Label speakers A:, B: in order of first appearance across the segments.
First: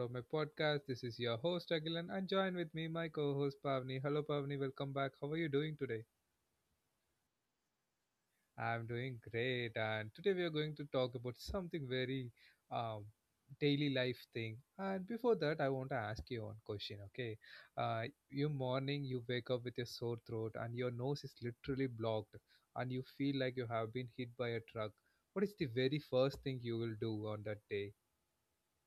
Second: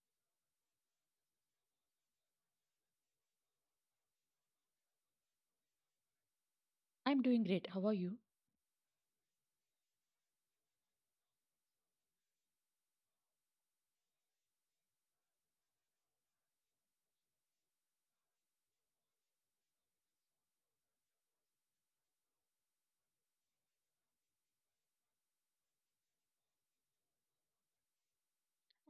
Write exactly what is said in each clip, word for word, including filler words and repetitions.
A: of my podcast. This is your host Agilan and join with me my co-host Pavni. Hello Pavni, welcome back. How are you doing today?
B: I'm doing great. How are you?
A: I'm doing great and today we are going to talk about something very um daily life thing. And before that I want to ask you one question, okay? Uh you morning you wake up with a sore throat and your nose is literally blocked and you feel like you have been hit by a truck. What is the very first thing you will do on that day?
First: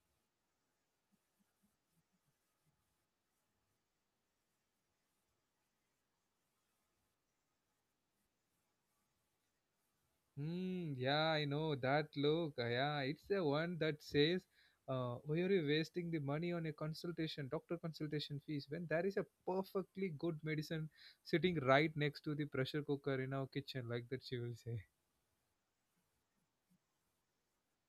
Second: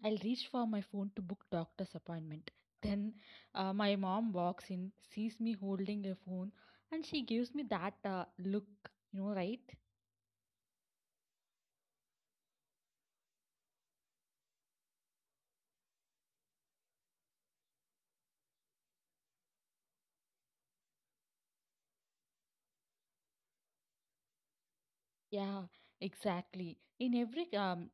B: I'll reach for my phone to book doctor's appointment. Then uh, my mom walks in, sees me holding a phone, and she gives me that uh, look, you know, right?
A: Hmm. Yeah, I know that look. uh, Yeah, it's the one that says, uh, "Why are you wasting the money on a consultation, doctor consultation fees, when there is a perfectly good medicine sitting right next to the pressure cooker in our kitchen?" Like that, she will say.
B: Yeah, exactly. In every um,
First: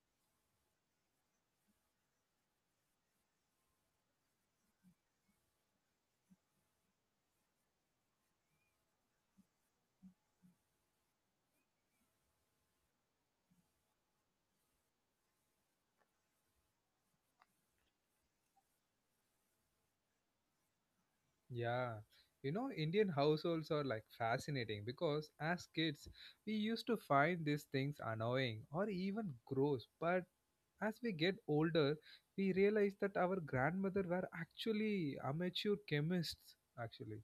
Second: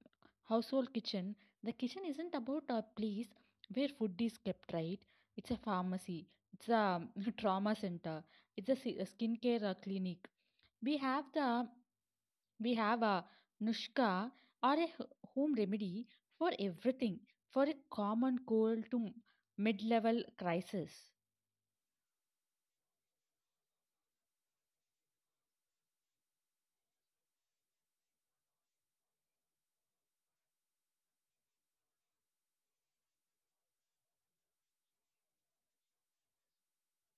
B: household kitchen, the kitchen isn't about a place where food is kept, right? It's a pharmacy, it's a um, trauma center, it's a, si- a skincare uh, clinic. We have the We have a nushka or a h- home remedy for everything, for a common cold to mid level crisis.
A: Yeah, you know, Indian households are like fascinating because as kids, we used to find these things annoying or even gross, but as we get older, we realize that our grandmother were actually amateur chemists. Actually,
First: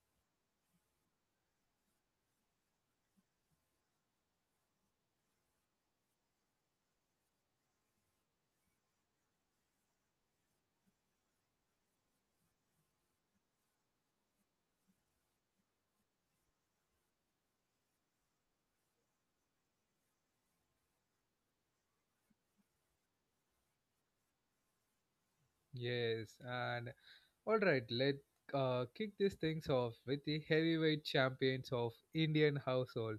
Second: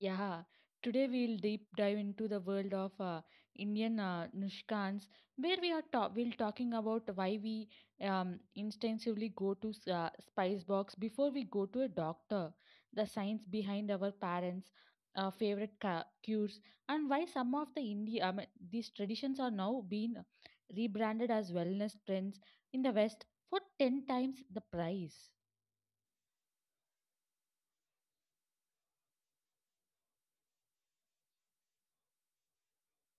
B: Yeah, today we'll deep dive into the world of uh, Indian uh, Nushkans, where we are ta- we'll talking about why we um, instinctively go to s- uh, spice box before we go to a doctor, the science behind our parents' uh, favorite ca- cures, and why some of the Indi- I mean, these traditions are now being rebranded as wellness trends in the West for ten times the price.
A: yes. And all right, let uh, kick these things off with the heavyweight champions of Indian household.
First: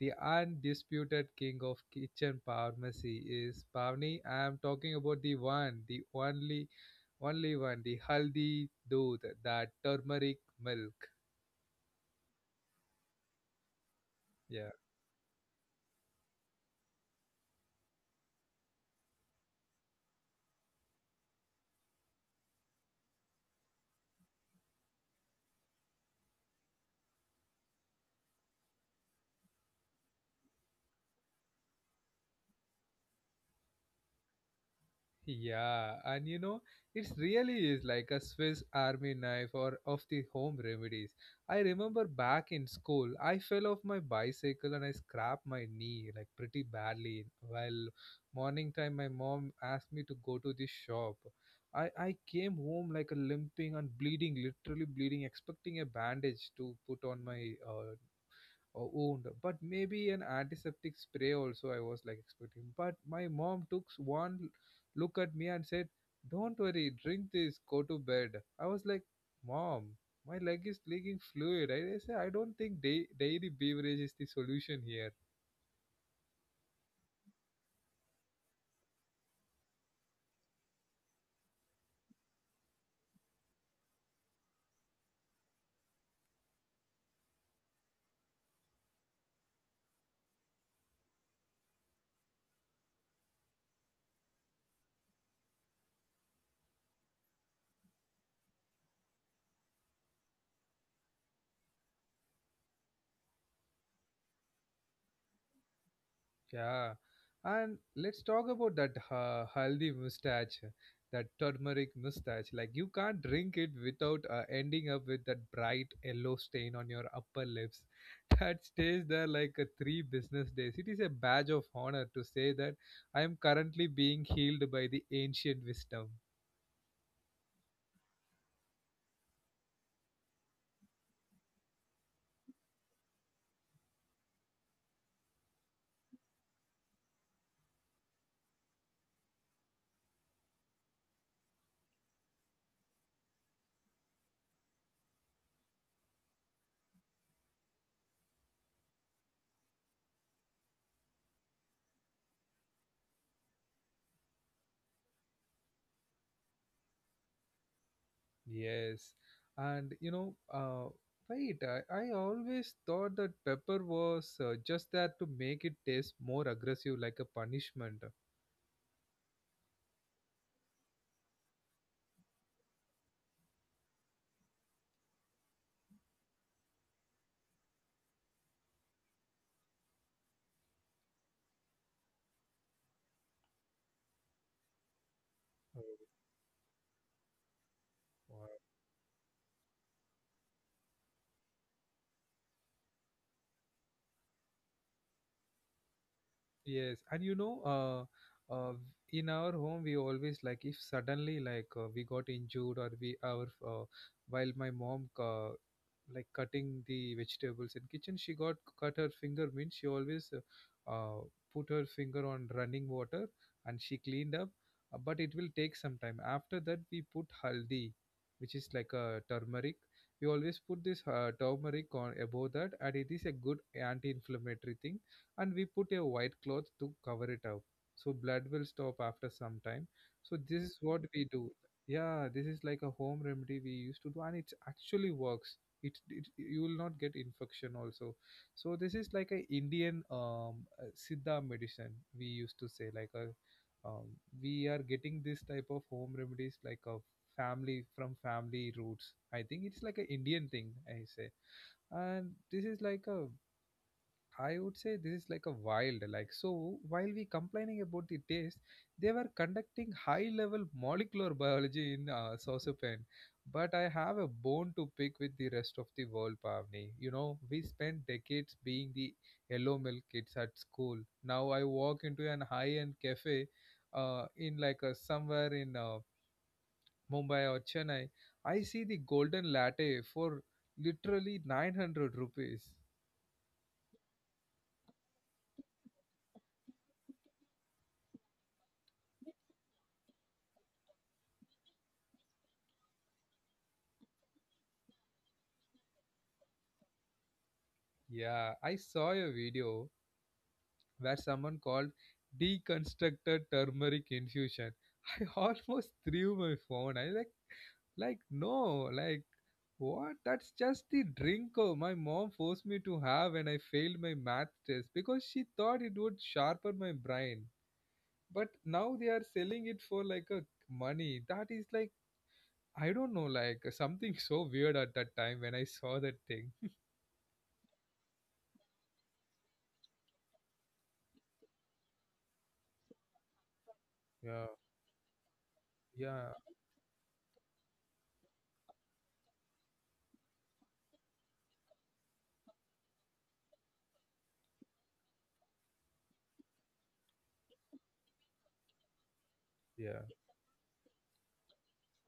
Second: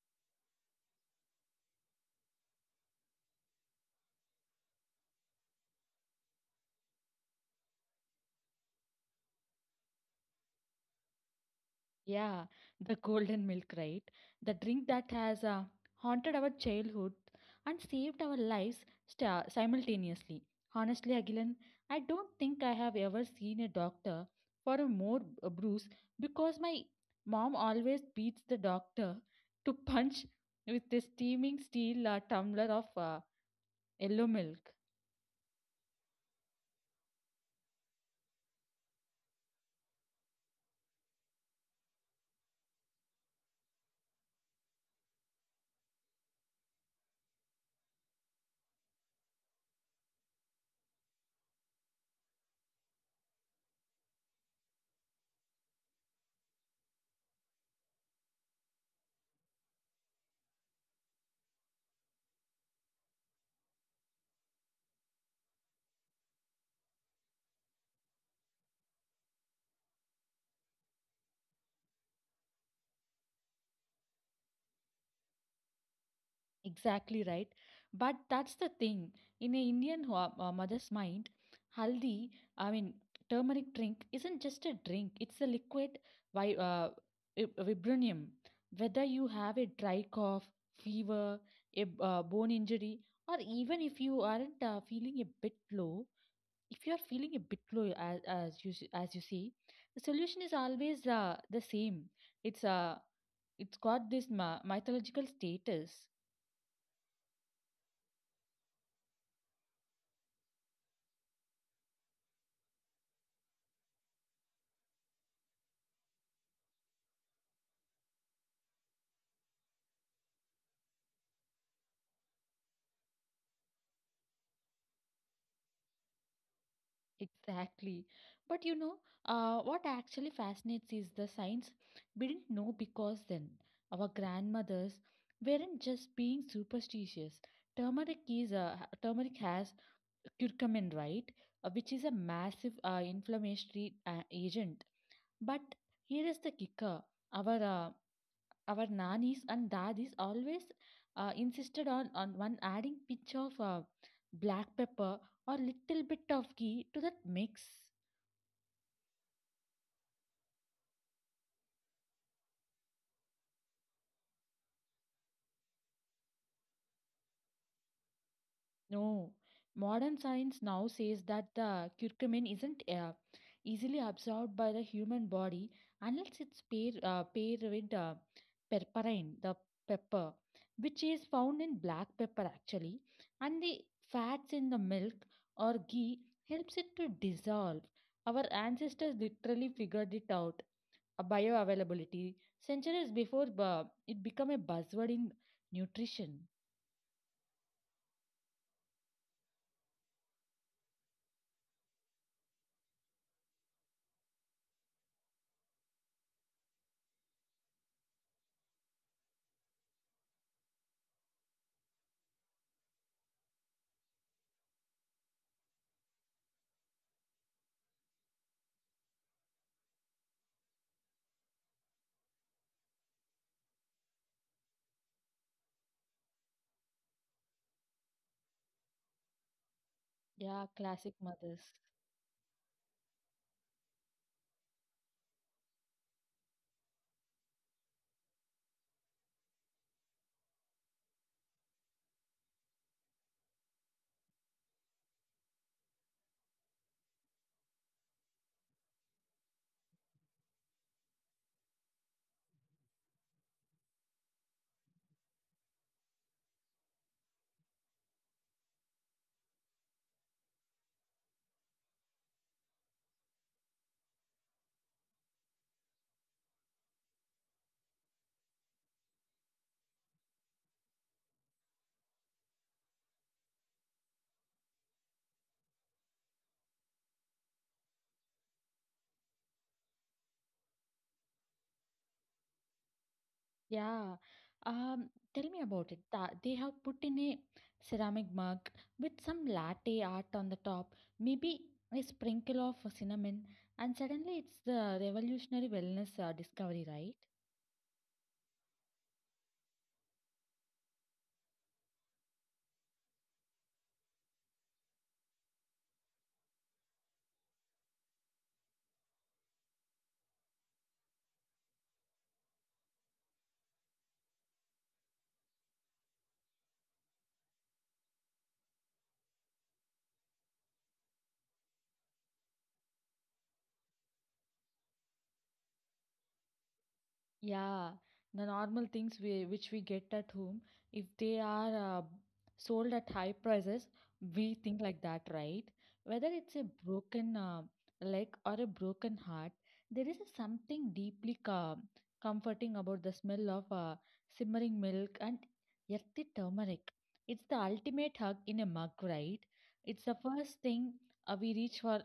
A: The undisputed king of kitchen pharmacy is Pavni. I am talking about the one, the only, only one, the haldi doodh, that turmeric milk.
B: Yeah, the golden milk, right? The
A: Yeah.
B: drink that has uh, haunted our childhood and saved our lives sta simultaneously. Honestly, Agilan, I don't think I have ever seen a doctor for a more b- a bruise because my mom always beats the doctor to punch with a steaming steel uh, tumbler of uh, yellow milk.
A: Yeah, and you know, it really is like a Swiss army knife or of the home remedies. I remember back in school, I fell off my bicycle and I scrapped my knee like pretty badly. Well, morning time my mom asked me to go to the shop. I I came home like a limping and bleeding, literally bleeding, expecting a bandage to put on my uh, or wound, but maybe an antiseptic spray also. I was like expecting, but my mom took one look at me and said, "Don't worry, drink this, go to bed." I was like, "Mom, my leg is leaking fluid." I, I say, "I don't think da- dairy beverage is the solution here."
B: Exactly right. But that's the thing. In a Indian ho- uh, mother's mind, haldi, I mean, turmeric drink isn't just a drink, it's a liquid vi- uh, vib- vibranium. Whether you have a dry cough, fever, a b- uh, bone injury, or even if you aren't uh, feeling a bit low, if you are feeling a bit low, as, as, you, s- as you see, the solution is always uh, the same. It's uh, it's got this ma- mythological status.
A: Yeah, and let's talk about that uh, haldi mustache, that turmeric mustache. Like you can't drink it without uh, ending up with that bright yellow stain on your upper lips. That stays there like a three business days. It is a badge of honor to say that I am currently being healed by the ancient wisdom.
B: Exactly. But you know, uh, what actually fascinates is the science we didn't know because then our grandmothers weren't just being superstitious. Turmeric is a, Turmeric has curcumin, right? Uh, which is a massive uh, inflammatory uh, agent. But here is the kicker. Our uh, our nannies and daddies always uh, insisted on, on one adding pinch of uh, black pepper or little bit of ghee to that mix.
A: Yes, and you know, uh, right? I, I always thought that pepper was uh, just there to make it taste more aggressive, like a punishment.
B: No, modern science now says that the curcumin isn't uh, easily absorbed by the human body unless it's paired uh, pair with uh, perperine, the pepper, which is found in black pepper actually, and the fats in the milk or
A: Oh,
B: ghee helps it to dissolve. Our
A: wow.
B: ancestors literally figured it out, uh, bioavailability, centuries before uh, it became a buzzword in nutrition.
A: Yes, and you know, uh, uh, in our home we always like if suddenly like uh, we got injured or we our uh, while my mom uh, like cutting the vegetables in kitchen, she got cut her finger. Means she always uh, uh, put her finger on running water and she cleaned up, uh, but it will take some time. After that, we put haldi, which is like a turmeric. We always put this uh, turmeric on above that, and it is a good anti-inflammatory thing and we put a white cloth to cover it up so blood will stop after some time. So this
B: Yeah,
A: is what
B: classic
A: we do.
B: mothers.
A: Yeah, this is like a home remedy we used to do and it actually works. It, it you will not get infection also. So this is like a Indian um uh, siddha medicine we used to say like a um, we are getting this type of home remedies like a family from family roots. I think it's like an Indian thing I say. And this is like a I would say this is like a wild, like so. While we complaining about the taste, they were conducting high-level molecular biology in uh, saucepan. But I have a bone to pick with the rest of the world, Pavni. You know, we spent decades being the yellow milk kids at school. Now I walk into an high-end cafe, uh, in like a somewhere in uh, Mumbai or Chennai. I see the golden latte for literally nine hundred rupees.
B: Yeah. Um, tell me about it. Tha- They have put in a ceramic mug with some latte art on the top, maybe a sprinkle of cinnamon, and suddenly it's the revolutionary wellness uh, discovery, right?
A: Yeah, I saw your video where someone called deconstructed turmeric infusion. I almost threw my phone. I like like no, like what? That's just the drink oh, my mom forced me to have when I failed my math test because she thought it would sharpen my brain. But now they are selling it for like a money. That is like I don't know, like something so weird at that time when I saw that thing.
B: Yeah, the normal things we, which we get at home, if they are uh, sold at high prices,
A: Yeah,
B: we think like that, right? Whether
A: yeah,
B: it's a broken uh, leg or a broken heart, there is a something deeply com comforting about the smell of uh, simmering milk and earthy turmeric. It's the ultimate hug in a mug, right?
A: yeah.
B: It's the first thing uh, we reach for.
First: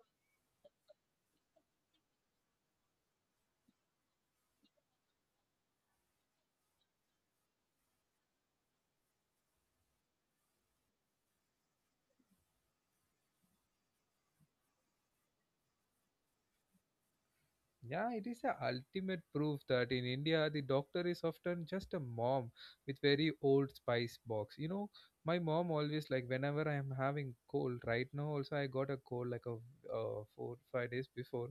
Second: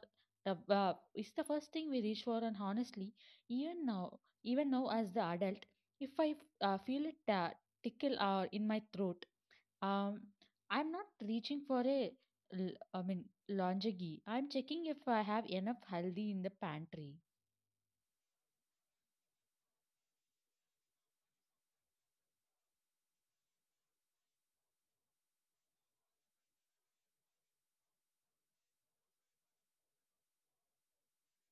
B: Uh, uh, it's the first thing we reach for, and honestly, even now even now, as the adult, if I uh, feel a ta- tickle uh, in my throat, um, I'm not reaching for a, l- I mean, lingerie. I'm checking if I have enough haldi in the pantry.
A: Yeah, it is the ultimate proof that in India, the doctor is often just a mom with very old spice box. You know, my mom always like whenever I am having cold. Right now, also I got a cold like a uh, four five days before.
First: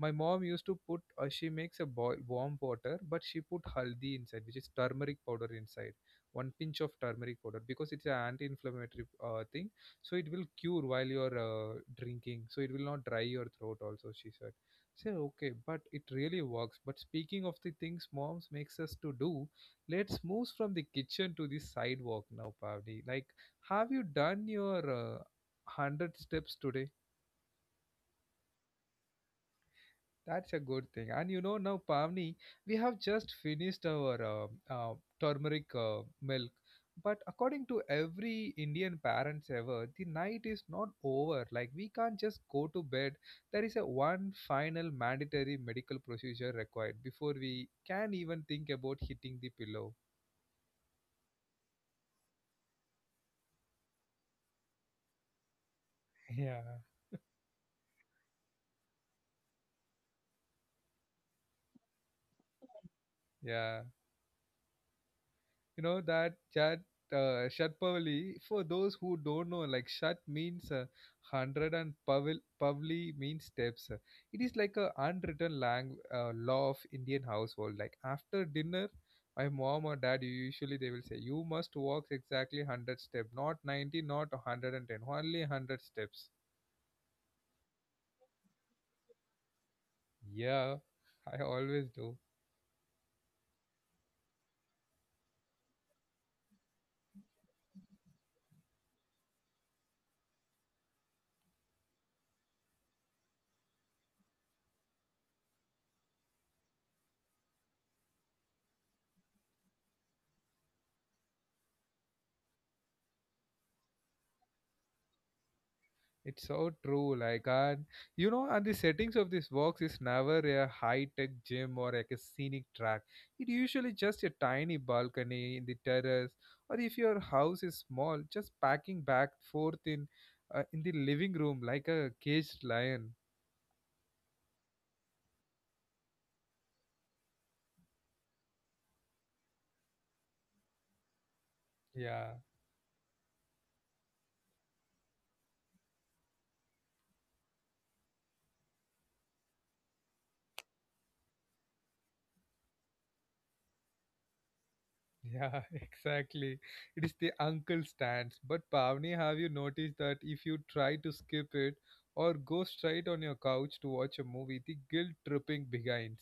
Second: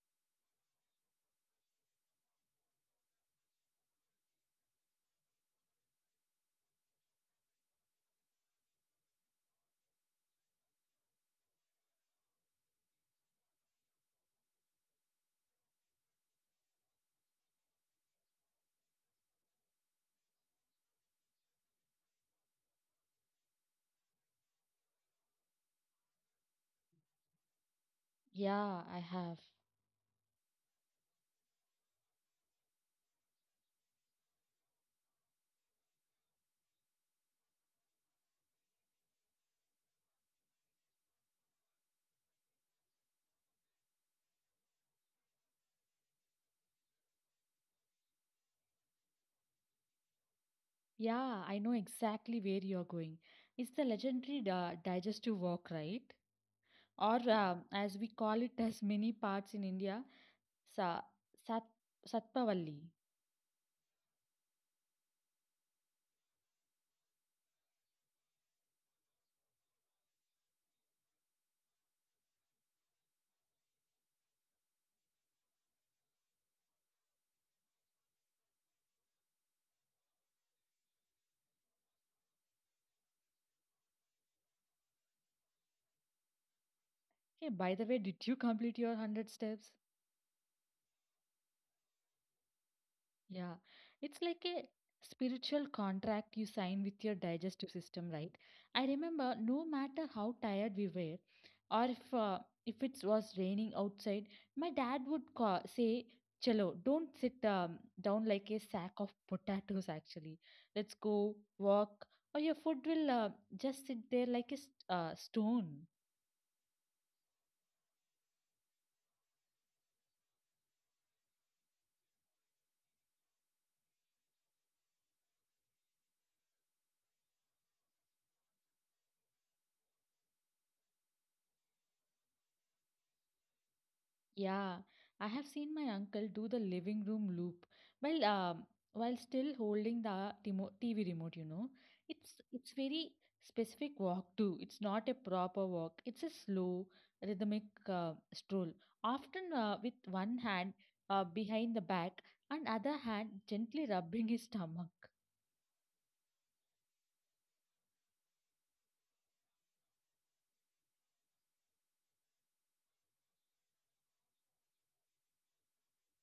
A: My mom used to put uh, she makes a boil, warm water, but she put haldi inside, which is turmeric powder inside. One pinch of turmeric powder because it's an anti-inflammatory uh, thing, so it will cure while you're uh, drinking, so it will not dry your throat. Also, she said say, okay, but it really works. But speaking of the things moms makes us to do, let's move from the kitchen to the sidewalk now, Pavdi. Like, have you done your uh, one hundred steps today?
B: Yeah, I have.
A: That's a good thing. And you know, now, Pavni, we have just finished our uh, uh, turmeric uh, milk. But according to every Indian parents ever, the night is not over. Like, we can't just go to bed. There is a one final mandatory medical procedure required before we can even think about hitting the pillow.
B: Yeah, I know exactly where you're going. It's the legendary di- digestive work, right?
A: Yeah.
B: Or um, as we call it as many parts in India, sa- sat- Satpavalli.
A: Yeah. You know that chat uh, Shat Pavli, for those who don't know, like Shat means uh, one hundred and Pavil, Pavli means steps. It is like a unwritten lang- uh, law of Indian household. Like after dinner, my mom or dad, usually they will say, you must walk exactly one hundred steps, not ninety, not one hundred ten, only one hundred steps.
B: Hey, by the way, did you complete your one hundred steps?
A: Yeah, I always do.
B: Yeah, it's like a spiritual contract you sign with your digestive system, right? I remember no matter how tired we were, or if uh, if it was raining outside, my dad would call, say, "Chalo, don't sit um, down like a sack of potatoes. Actually, let's go walk, or your food will uh, just sit there like a st- uh, stone."
A: It's so true. Like, and you know, and the settings of this box is never a high tech gym or like a scenic track. It usually just a tiny balcony in the terrace, or if your house is small, just packing back forth in uh, in the living room like a caged lion.
B: Yeah, I have seen my uncle do the living room loop while um, while still holding the timo- T V remote, you know. It's
A: Yeah,
B: it's very specific walk too. It's not a proper walk. It's a slow rhythmic uh, stroll, often uh, with one hand uh, behind the back and other hand gently rubbing his stomach.
A: yeah, exactly. It is the uncle stance. But Pavni, have you noticed that if you try to skip it or go straight on your couch to watch a movie, the guilt tripping begins.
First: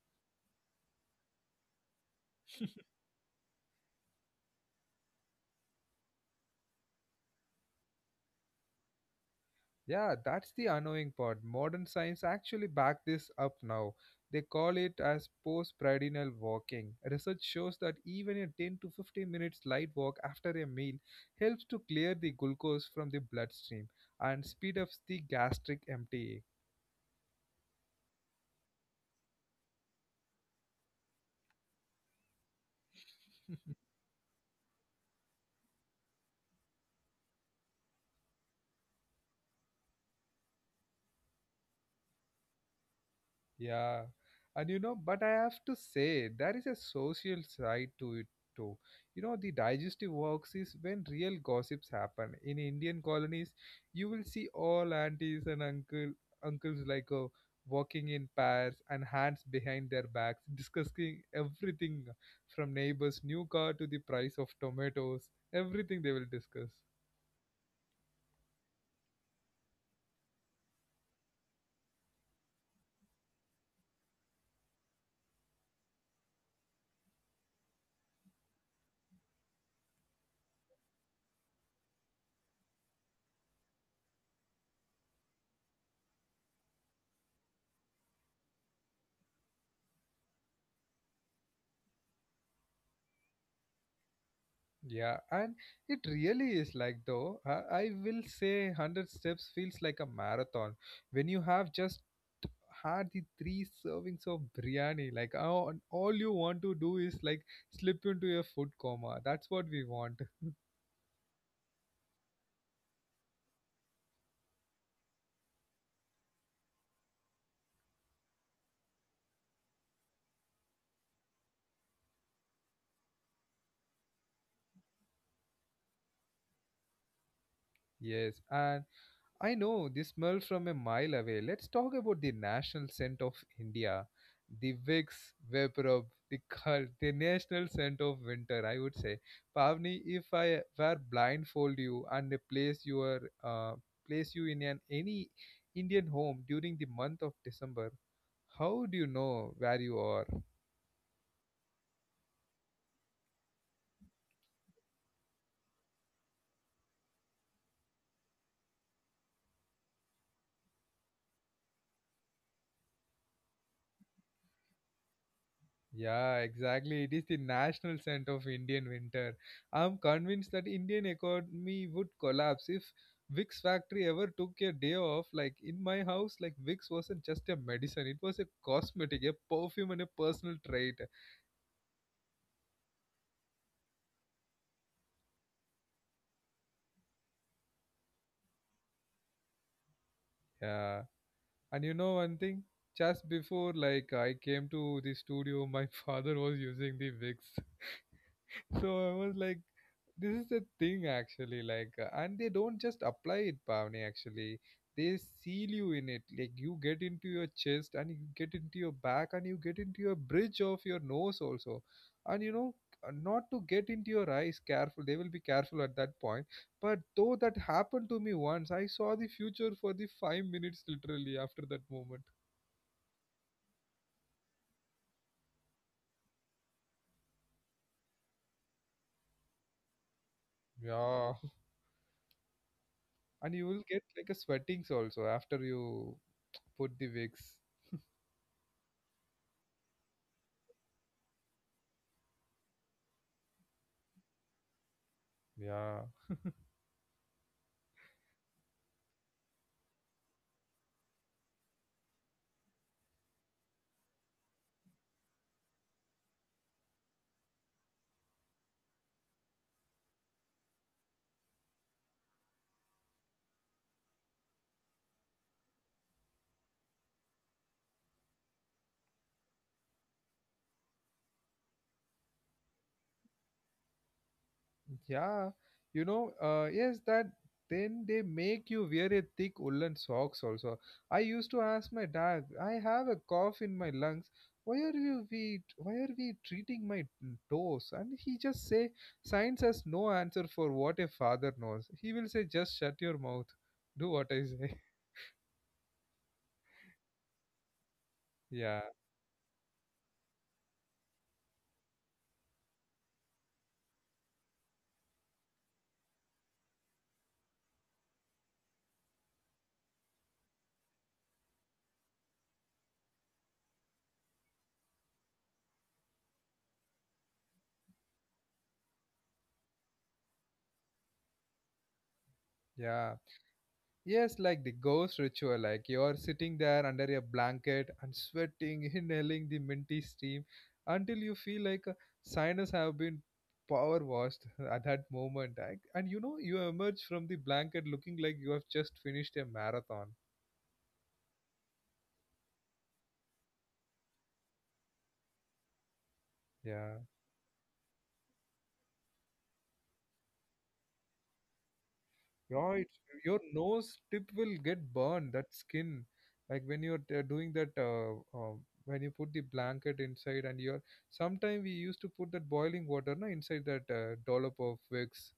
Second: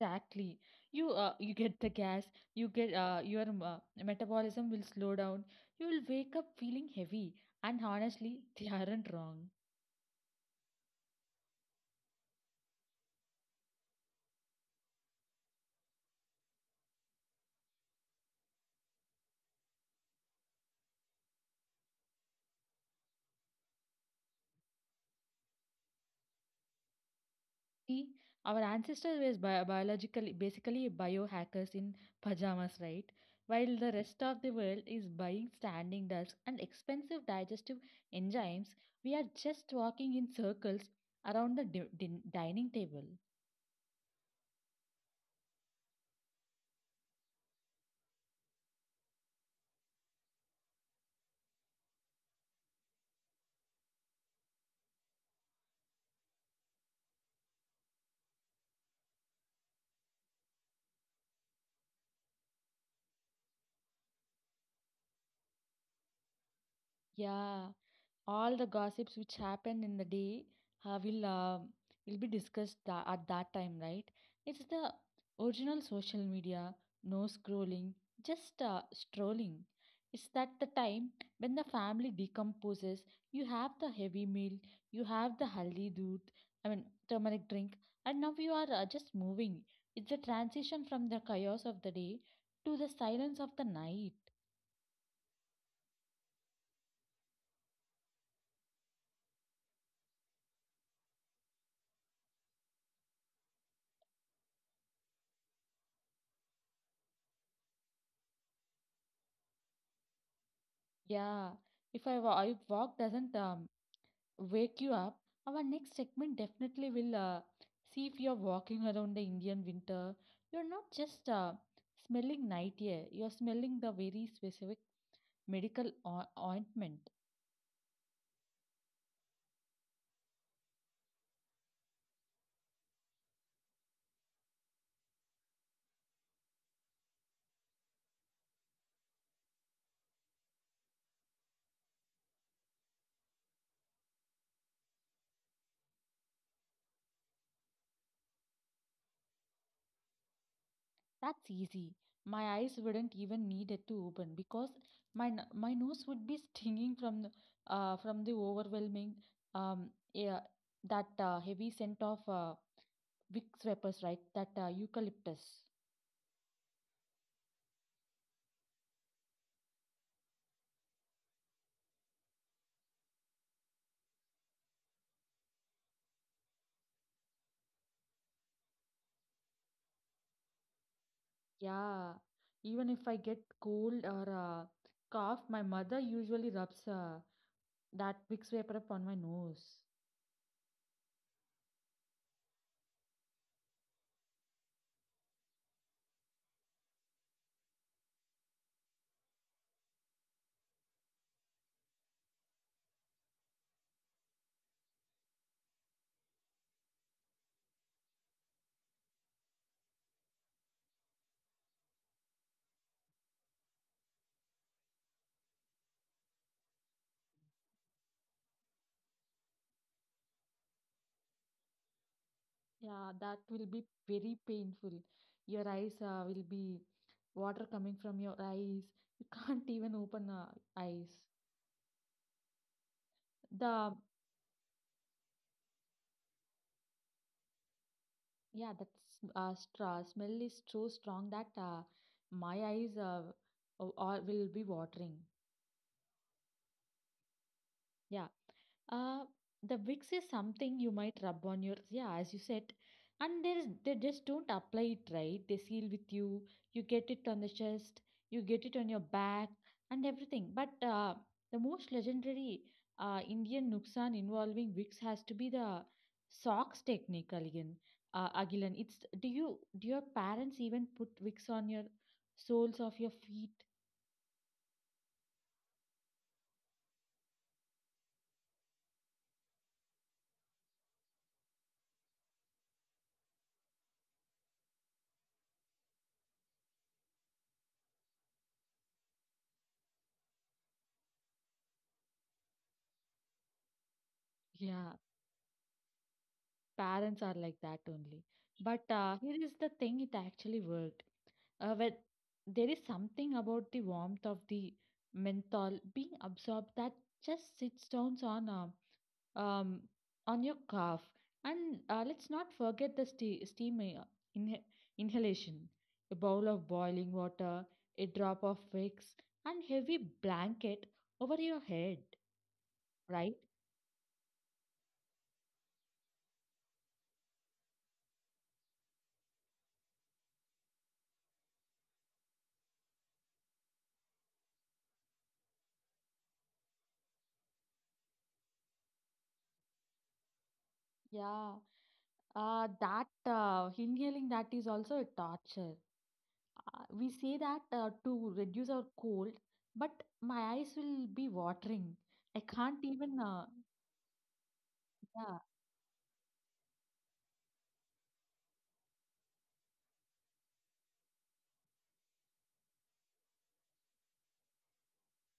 B: Exactly. You uh, you get the gas, you get uh, your uh, metabolism will slow down. You will wake up feeling heavy, and honestly, they aren't wrong.
A: Yeah, that's the annoying part. Modern science actually back this up now. They call it as postprandial walking. Research shows that even a ten to fifteen minutes light walk after a meal helps to clear the glucose from the bloodstream and speed up the gastric emptying.
B: See, our ancestors were bi- biologically basically biohackers in pajamas, right? While the rest of the world is buying standing desks and expensive digestive enzymes, we are just walking in circles around the di- din- dining table.
A: Yeah, and you know, but I have to say there is a social side to it too. You know, the digestive works is when real gossips happen. In Indian colonies, you will see all aunties and uncle uncles like uh, walking in pairs and hands behind their backs, discussing everything from neighbor's new car to the price of tomatoes. Everything they will discuss.
B: Yeah. All the gossips which happened in the day uh, will uh, will be discussed tha- at that time, right? It's the original social media, no scrolling, just uh, strolling. It's that the time when the family decomposes. You have the heavy meal, you have the haldi doodh, I mean, turmeric drink, and now you are uh, just moving. It's the transition from the chaos of the day to the silence of the night.
A: Yeah, and it really is like though, I, I will say one hundred steps feels like a marathon when you have just had the three servings of biryani. Like, oh, and all you want to do is like slip into a food coma. That's what we want.
B: Yeah, if I wa- if walk doesn't um, wake you up. Our next segment definitely will uh, see if you're walking around the Indian winter. You're not just uh, smelling night air, you're smelling the very specific medical o- ointment.
A: Yes, and I know the smell from a mile away. Let's talk about the national scent of India, the Vicks Vaporub, the cult, the national scent of winter. I would say, Pavni, if I were blindfold you and place your uh, place you in an any Indian home during the month of December, how do you know where you are?
B: That's easy. My eyes wouldn't even need it to open because my n- my nose would be stinging from the, uh, from the overwhelming um air, that uh, heavy scent of uh, Vicks vapors, right? That uh, eucalyptus.
A: Yeah, exactly. It is the national scent of Indian winter. I'm convinced that Indian economy would collapse if Vicks factory ever took a day off. Like in my house, like Vicks wasn't just a medicine; it was a cosmetic, a perfume, and a personal trait.
B: Yeah, even if I get cold or uh, cough, my mother usually rubs uh, that Vicks Vaporub on my nose.
A: Yeah, and you know one thing. Just before like I came to the studio, my father was using the Vicks, so I was like this is the thing, actually. Like, uh, and they don't just apply it, Pavni. Actually, they seal you in it. Like, you get into your chest, and you get into your back, and you get into your bridge of your nose also. And you know, uh, not to get into your eyes. Careful. They will be careful at that point. But though that happened to me once, I saw the future for the five minutes literally after that moment.
B: Yeah, that will be very painful. Your eyes uh, will be water coming from your eyes. You can't even open uh, eyes.
A: Yeah, and
B: The
A: you will get like a sweatings also after you put the wigs.
B: yeah, that s- uh, stra smell is so strong that uh, my eyes uh, uh, will be watering.
A: Yeah.
B: Yeah. Uh, the Vicks is something you might rub on your, yeah, as you said. And there is, they just don't apply it right. They seal with you. You get it on the chest. You get it on your back and everything. But uh, the most legendary uh, Indian nuksan involving Vicks has to be the socks technique, Aligan. Uh, Agilan, it's do you do your parents even put Vicks on your soles of your feet?
A: Yeah, you know, uh, yes, that then they make you wear a thick woolen socks also. I used to ask my dad, "I have a cough in my lungs. Why are you we why are we treating my toes?" And he just say, "Science has no answer for what a father knows." He will say, "Just shut your mouth, do what I say."
B: Yeah, parents are like that only. But
A: Yeah,
B: uh, here is the thing, it actually worked. Uh, when there is something about the warmth of the menthol being absorbed that just sits down on uh, um, on your cough. And uh, let's not forget the ste- steam uh, inha- inhalation, a bowl of boiling water, a drop of wax, and heavy blanket over your head, right?
A: yeah. Yes, like the ghost ritual, like you're sitting there under a blanket and sweating, inhaling the minty steam until you feel like a sinus have been power washed at that moment. I, and you know, You emerge from the blanket looking like you have just finished a marathon.
B: Yeah, uh, that uh, inhaling that is also a torture. Uh,
A: Yeah.
B: we say that uh, to reduce our cold, but my eyes will be watering. I
A: Yeah,
B: can't
A: it's
B: even,
A: your
B: uh,
A: nose tip will get burned,
B: Yeah,
A: that skin. Like when you're uh, doing that, uh, uh, when you put the blanket inside and you're, sometime we used to put that boiling water na, inside that uh, dollop of Vicks.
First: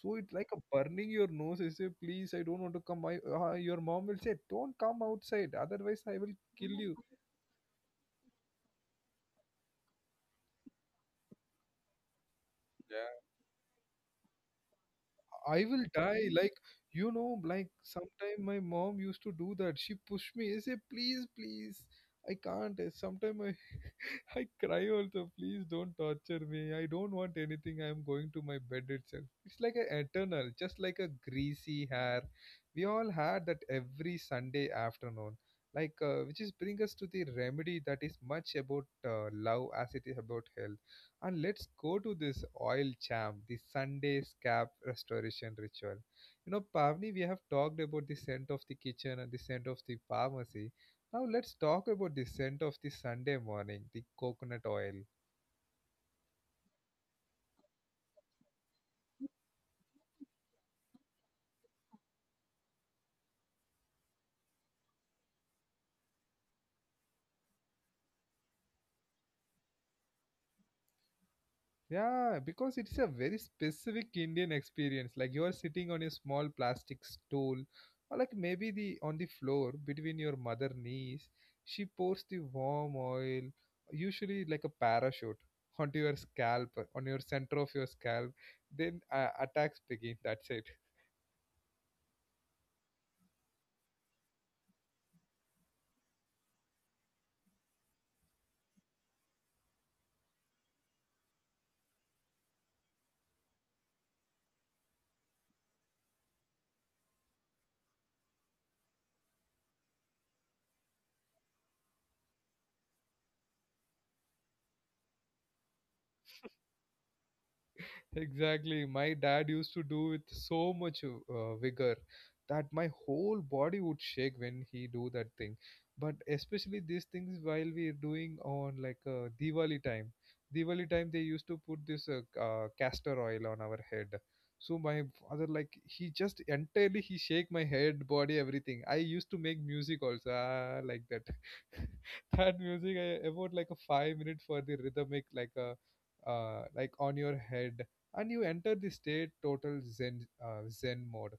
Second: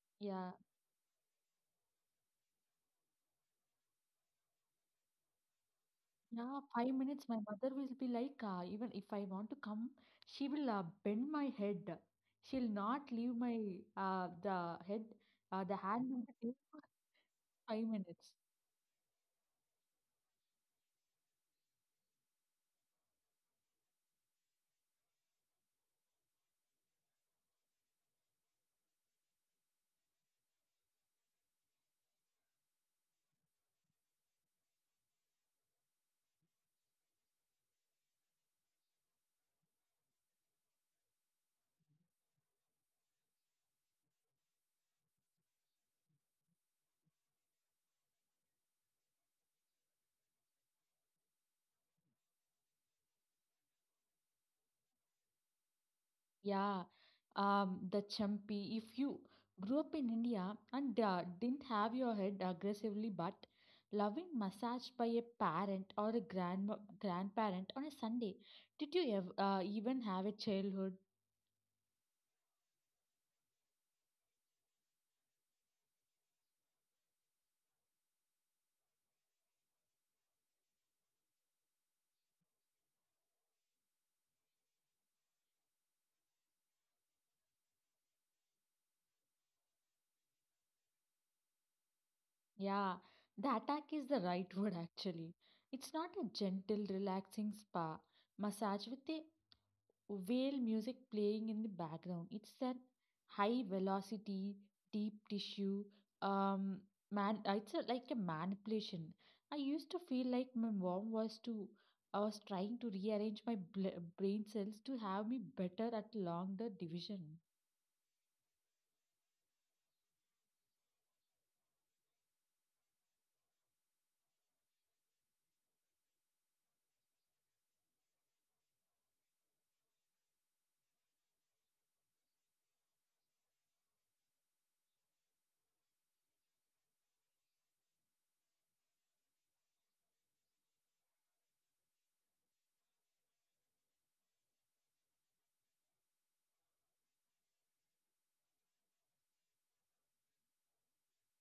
A: So it's like
B: yeah,
A: a burning your nose. I say, "Please, I don't want to come." I, uh, your mom will say, "Don't come outside. Otherwise, I will
B: yeah,
A: kill
B: five
A: you.
B: minutes. My mother will be like, uh, even if I want to come, she will uh, bend my head. She'll not leave my uh, the head,
A: I
B: uh,
A: will
B: the hand
A: die."
B: will be
A: Like,
B: there for
A: you know, like
B: five minutes.
A: sometime my mom used to do that. She pushed me. I say, "Please, please. I can't." Sometimes I, I cry also. "Please don't torture me. I don't want anything. I am going to my bed itself." It's like a eternal, just like a greasy hair. We all had that every Sunday afternoon. Like, uh, which is bring us to the remedy that is much about uh, love as it is about health, and let's go to this oil champ, the Sunday scalp restoration ritual. You know, Pavni, we have talked about the scent of the kitchen and the scent of the pharmacy. Now let's talk about the scent of the Sunday morning, the coconut oil.
B: Yeah, um, the champi. If you grew up in India and uh, didn't have your head aggressively, but loving massage by a parent or a grandma, grandparent on a Sunday, did you ev uh, even have a childhood?
A: Yeah, because it's a very specific Indian experience. Like you are sitting on a small plastic stool, or like maybe the on the floor between your mother knees. She pours the warm oil, usually like a parachute, onto your scalp, on your center of your scalp. Then uh, attacks begin. That's it.
B: Yeah, the attack is the right word actually. It's not a gentle, relaxing spa massage with a whale music playing in the background. It's a high velocity, deep tissue. Um, man, uh, it's a, like a manipulation. I used to feel like my mom was to I was trying to rearrange my bl- brain cells to have me better at longer division.
A: Exactly. My dad used to do with so much uh, vigor that my whole body would shake when he do that thing. But especially these things while we're doing on like uh, Diwali time. Diwali time they used to put this uh, uh, castor oil on our head. So my father like he just entirely he shake my head, body, everything. I used to make music also ah, like that. That music I about like a five minute for the rhythmic like a uh, like on your head, and you enter the state total zen uh, zen mode,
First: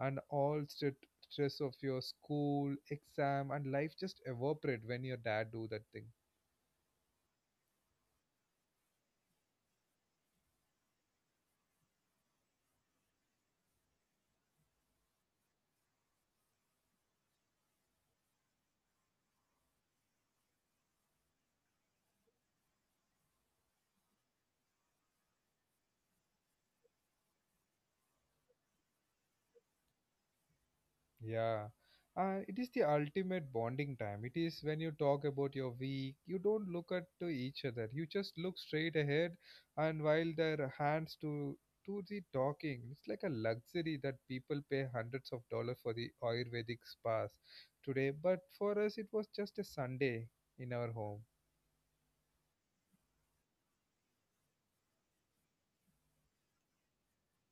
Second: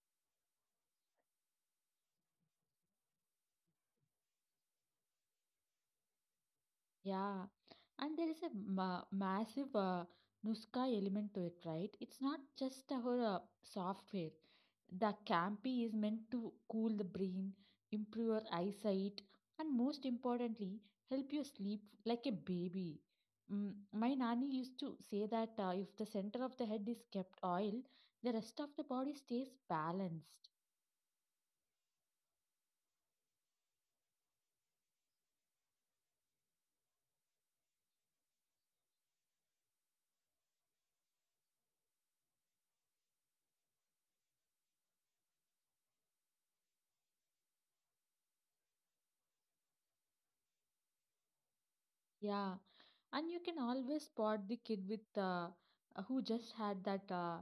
A: and all st- stress of your school exam and life just evaporate when your dad do that thing.
B: Yeah, and there is a ma massive uh, Nuska element to it, right? It's not just our uh, software. The Campy is meant to cool the brain, improve your eyesight, and most importantly, help you sleep like a baby. Mm, my nanny used to say that uh, if the center of the head is kept oil, the rest of the body stays balanced.
A: Yeah, uh, it is the ultimate bonding time. It is when you talk about your week, you don't look at to each other. You just look straight ahead, and while their hands to to the talking, it's like a luxury that people pay hundreds of dollars for the Ayurvedic spas today. But for us, it was just a Sunday in our home.
B: Yeah, and you can always spot the kid with uh, who just had that. Uh,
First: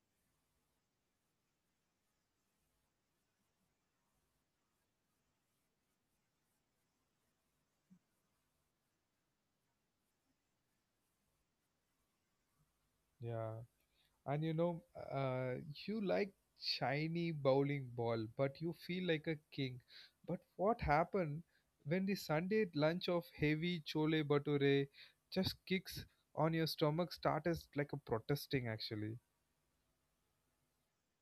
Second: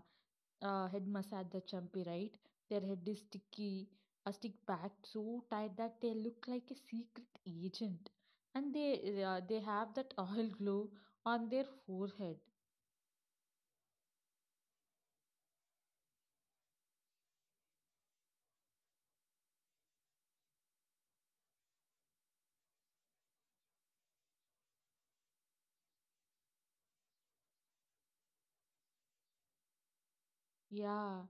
B: uh, Head massage, the champi, right? Their head is sticky, a stick packed so tight that they look like a secret agent, and they uh, they have that oil glow on their forehead.
A: Yeah. And you know, uh, you like shiny bowling ball, but you feel like a king. But what happened when the Sunday lunch of heavy chole bhature just kicks on your stomach starts like a protesting actually?
B: Yeah.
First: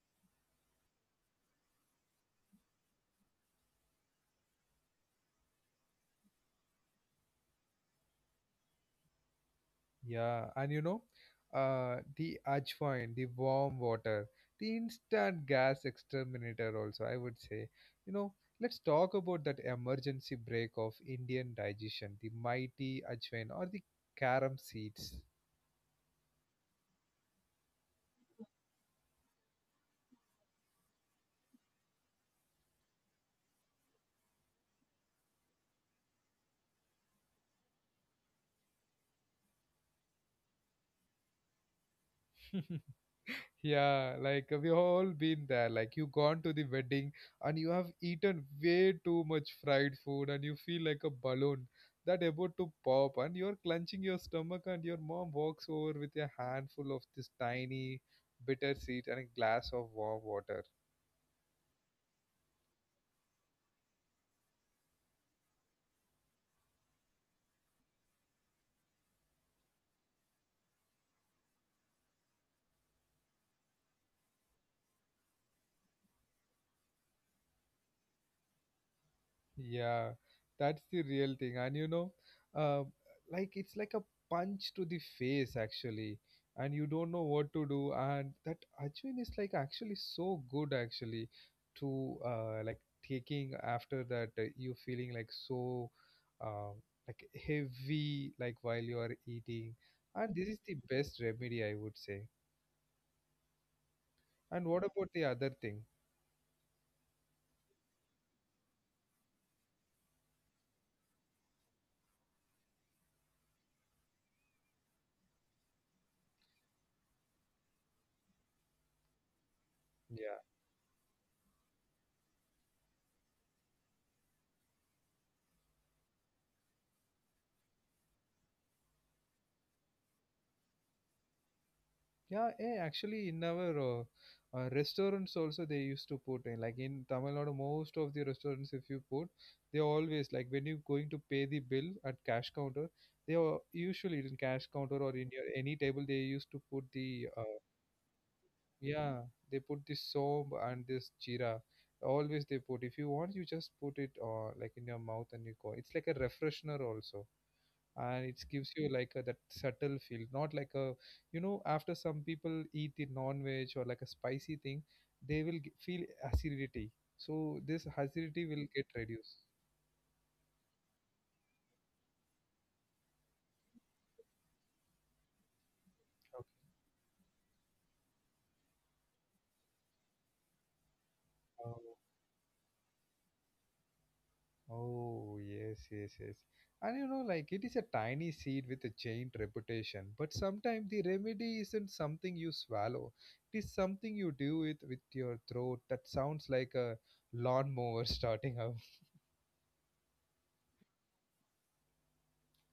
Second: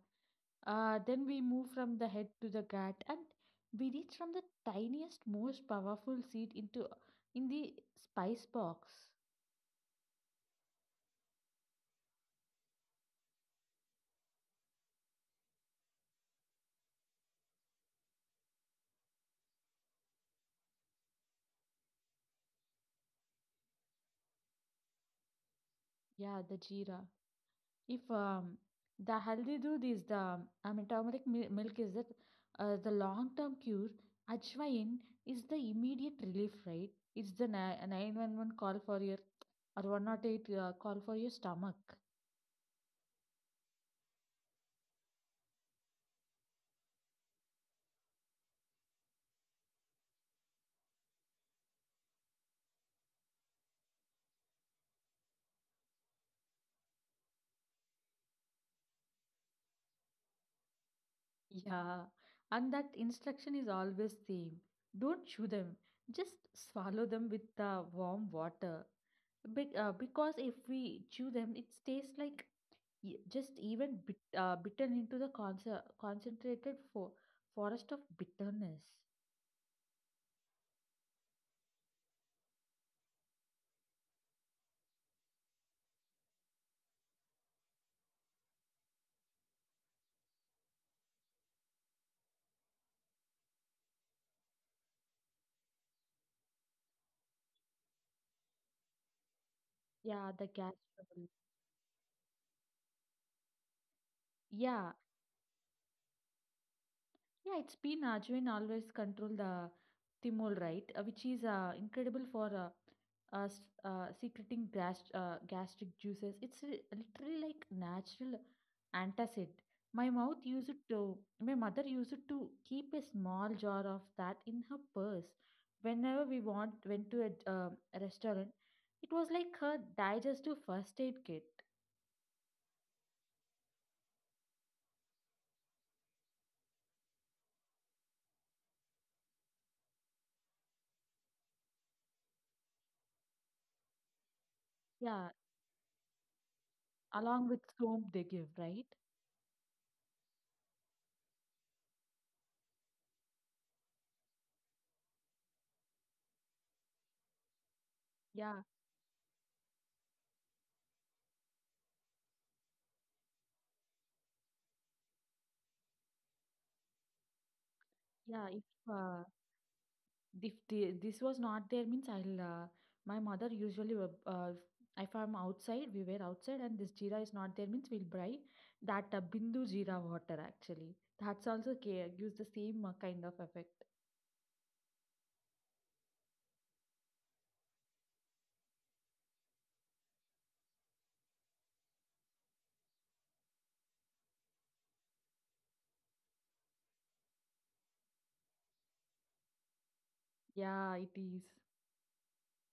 B: Uh, then we move from the head to the gut, and we reach from the tiniest, most powerful seed into in the spice box.
A: Yeah, and you know, uh, the Ajwain, the warm water, the instant gas exterminator, also, I would say. You know, let's talk about that emergency break of Indian digestion, the mighty Ajwain or the carom seeds.
B: Yeah, the jeera. If um, the healthy doodh is the, I mean, turmeric mil- milk is that uh, the long-term cure, Ajwain is the immediate relief, right? It's the ni- nine one one call for your or one oh eight uh, call for your stomach.
A: Yeah, like we all been there. Like you gone to the wedding and you have eaten way too much fried food and you feel like a balloon that about to pop, and you're clenching your stomach and your mom walks over with a handful of this tiny bitter seed and a glass of warm water.
B: Yeah, and that instruction is always same. Don't chew them. Just swallow them with the warm water. Be- uh, because if we chew them, it tastes like e- just even bit, uh, bitten into the conce- concentrated fo- forest of bitterness.
A: Yeah, that's the real thing. And you know, uh, like it's like a punch to the face actually, and you don't know what to do. And that Ajwin is like actually so good actually to uh, like taking after that uh, you feeling like so um, like heavy like while you are eating.
B: Yeah,
A: And
B: the
A: this is
B: gas
A: the best
B: trouble.
A: remedy I would say. And what
B: Yeah,
A: about the other thing?
B: yeah, it's been Ajwain always control the thymol, right? Uh, which is uh, incredible for uh, uh, s- uh, secreting gas- uh, gastric juices. It's li- literally like natural antacid. My mouth
A: Yeah.
B: used it to, my mother used it to keep a small jar of that in her purse. Whenever we want went to a d- um restaurant, it was like her digestive first aid kit.
A: Yeah, eh, actually, in our uh, uh, restaurants also they used to put in like in Tamil Nadu, most of the restaurants if you put, they always like when you're going to pay the bill at cash counter, they are usually in cash counter or in
B: Yeah,
A: your any table they used to put the
B: along
A: uh,
B: with soap they give, right?
A: yeah they put this soap and this jeera. Always they put. If you want, you just put it uh, like in your mouth and you go. It's like a refreshener also, and it
B: Yeah,
A: gives you like a, that subtle feel not like a, you know, after some people eat the non-veg or like a spicy thing, they will g- feel acidity, so this acidity
B: yeah.
A: will
B: If
A: get
B: uh,
A: reduced.
B: if the, this was not there, means I'll. Uh, my mother usually will, uh, if I'm outside, we were
A: Okay.
B: outside, and this jeera is not there, means we'll buy that uh, Bindu jeera water actually. That's also ca- gives the same uh, kind of effect.
A: Oh, oh yes yes yes, and you know like it is a tiny seed with a giant reputation, but sometimes the remedy isn't something you swallow, it is something you do with with your throat that sounds like a lawnmower starting up.
B: Yeah, it is.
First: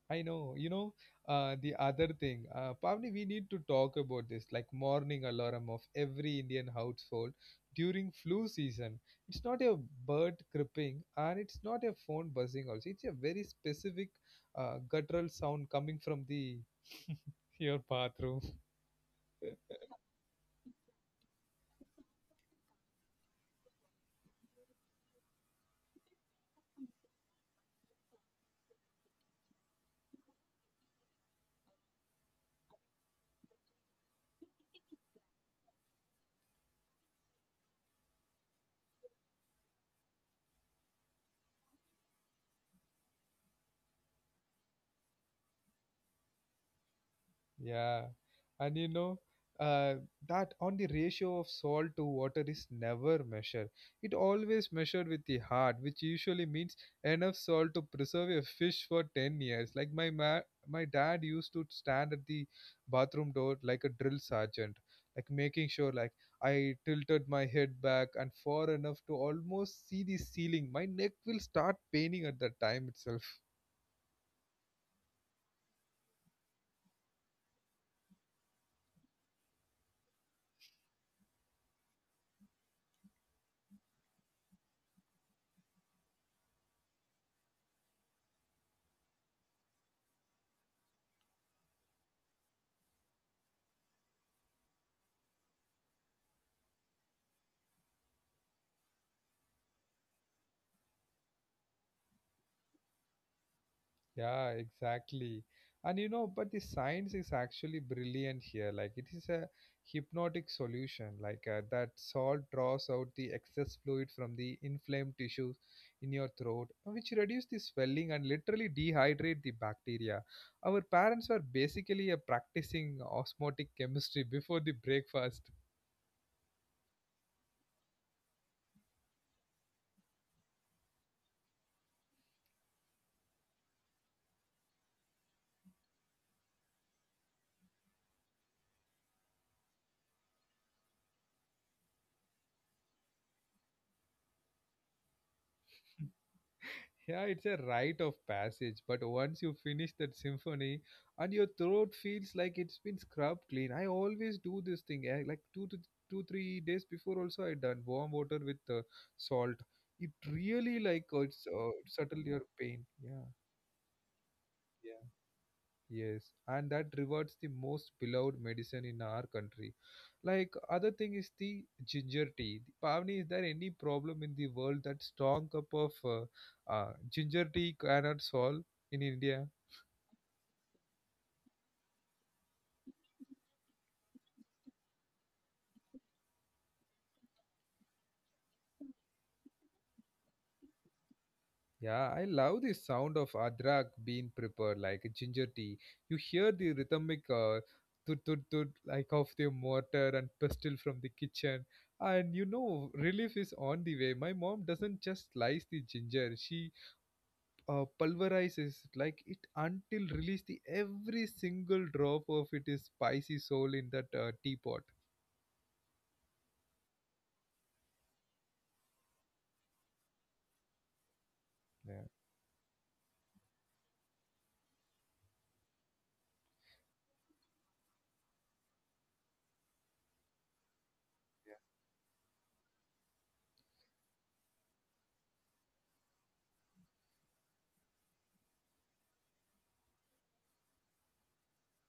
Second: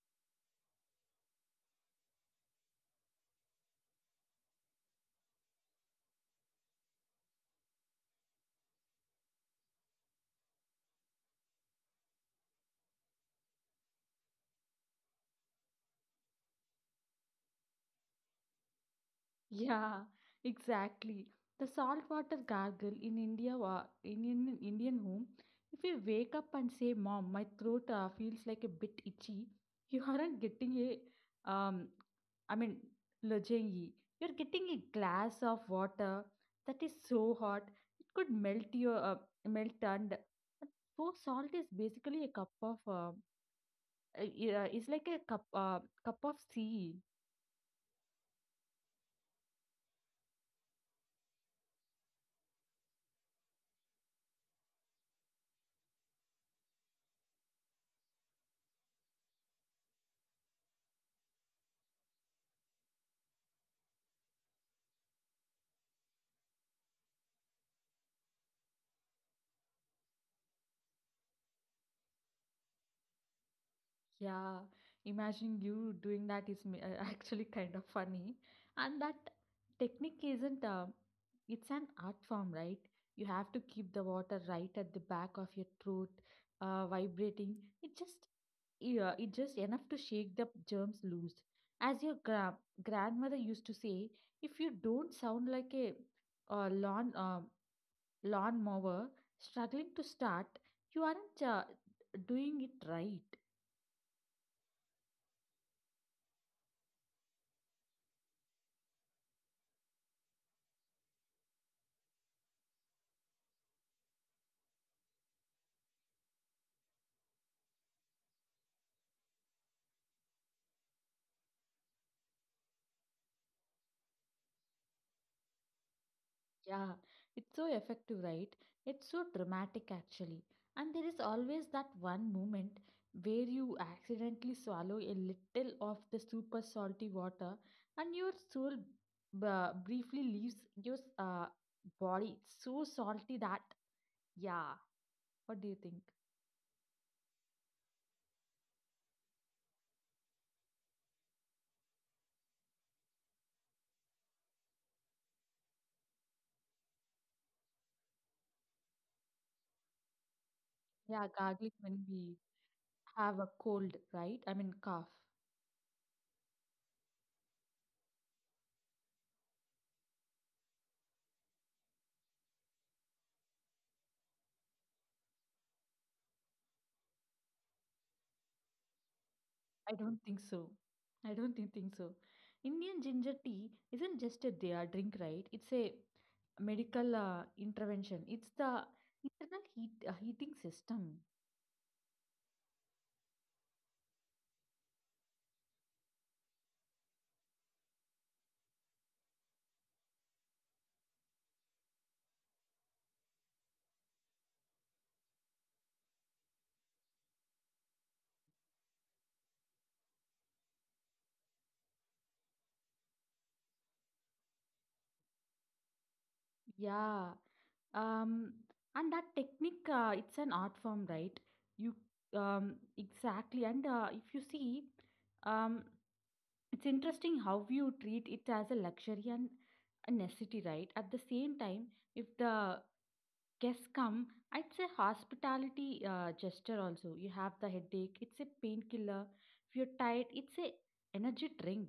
A: I know, you know, uh, the other thing, uh, Pavni, we need to talk about this like morning alarm of every Indian household during flu season. It's not a bird creeping and it's not a phone buzzing also. It's a very specific uh, guttural sound coming from the your bathroom.
B: Yeah, exactly. The saltwater gargle in India, wa- in an Indian home, if you wake up and say, "Mom, my throat uh, feels like a bit itchy," you aren't getting a, um, I mean, lajengi. You're getting a glass of water that is so hot it could melt your uh, melt and so salt is basically a cup of uh, uh, yeah, it's like a cup uh, cup of sea.
A: Yeah, and you know uh, that on the ratio of salt to water is never measured. It always measured with the heart, which usually means enough salt to preserve a fish for ten years. Like my ma- my dad used to stand at the bathroom door like a drill sergeant, like making sure like I tilted my head back and far enough to almost see the ceiling. My neck will start paining at that time itself.
B: Yeah, imagining you doing that is ma- uh, actually kind of funny. And that technique isn't uh, it's an art form, right? You have to keep the water right at the back of your throat, uh, vibrating. It just Yeah, it just enough to shake the germs loose. As your gra- grandmother used to say, if you don't sound like a uh, lawn uh, lawn mower struggling to start, you aren't uh, doing it right.
A: Yeah, exactly. And you know, but the science is actually brilliant here. Like it is a hypnotic solution. Like uh, that salt draws out the excess fluid from the inflamed tissues in your throat, which reduce the swelling and literally dehydrate the bacteria. Our parents were basically a practicing osmotic chemistry before the breakfast.
B: Yeah, it's so effective, right? It's so dramatic, actually. And there is always that one moment where you accidentally swallow a little of the super salty water and your soul b- briefly leaves your uh, body. It's so salty that, yeah. What do you think?
A: Yeah, it's a rite of passage, but once you finish that symphony and your throat feels like it's been scrubbed clean. I always do this thing, eh, like two to two, three days before also I done warm water with uh, salt. It really like uh,
B: Yeah,
A: it's uh,
B: gargling when
A: settle your
B: we
A: pain. Yeah.
B: have a cold, right? I mean, cough.
A: Yes, and that rewards the most beloved medicine in our country. Like other thing is the ginger tea. The Pavni, is there any problem in the world that strong cup of uh, uh, ginger tea cannot solve in India?
B: I don't think so. I don't thi- think so. Indian ginger tea isn't just a their drink, right? It's a medical uh, intervention. It's the internal heat uh, heating system.
A: Yeah, I love the sound of adrak being prepared like a ginger tea. You hear the rhythmic uh, tut tut tut like of the mortar and pestle from the kitchen. And you know, relief is on the way. My mom doesn't just slice the ginger; she uh, pulverizes like it until release the every single drop of it is spicy soul in that uh, teapot.
B: Yeah. Um. And that technique, uh, it's an art form, right? You
A: Yeah.
B: um Exactly. And uh, if you see, um, it's interesting how you treat it as a luxury and a necessity, right? At the same time, if the guests come, it's a hospitality uh, gesture also. You have the headache, it's a painkiller. If you're tired, it's a energy drink.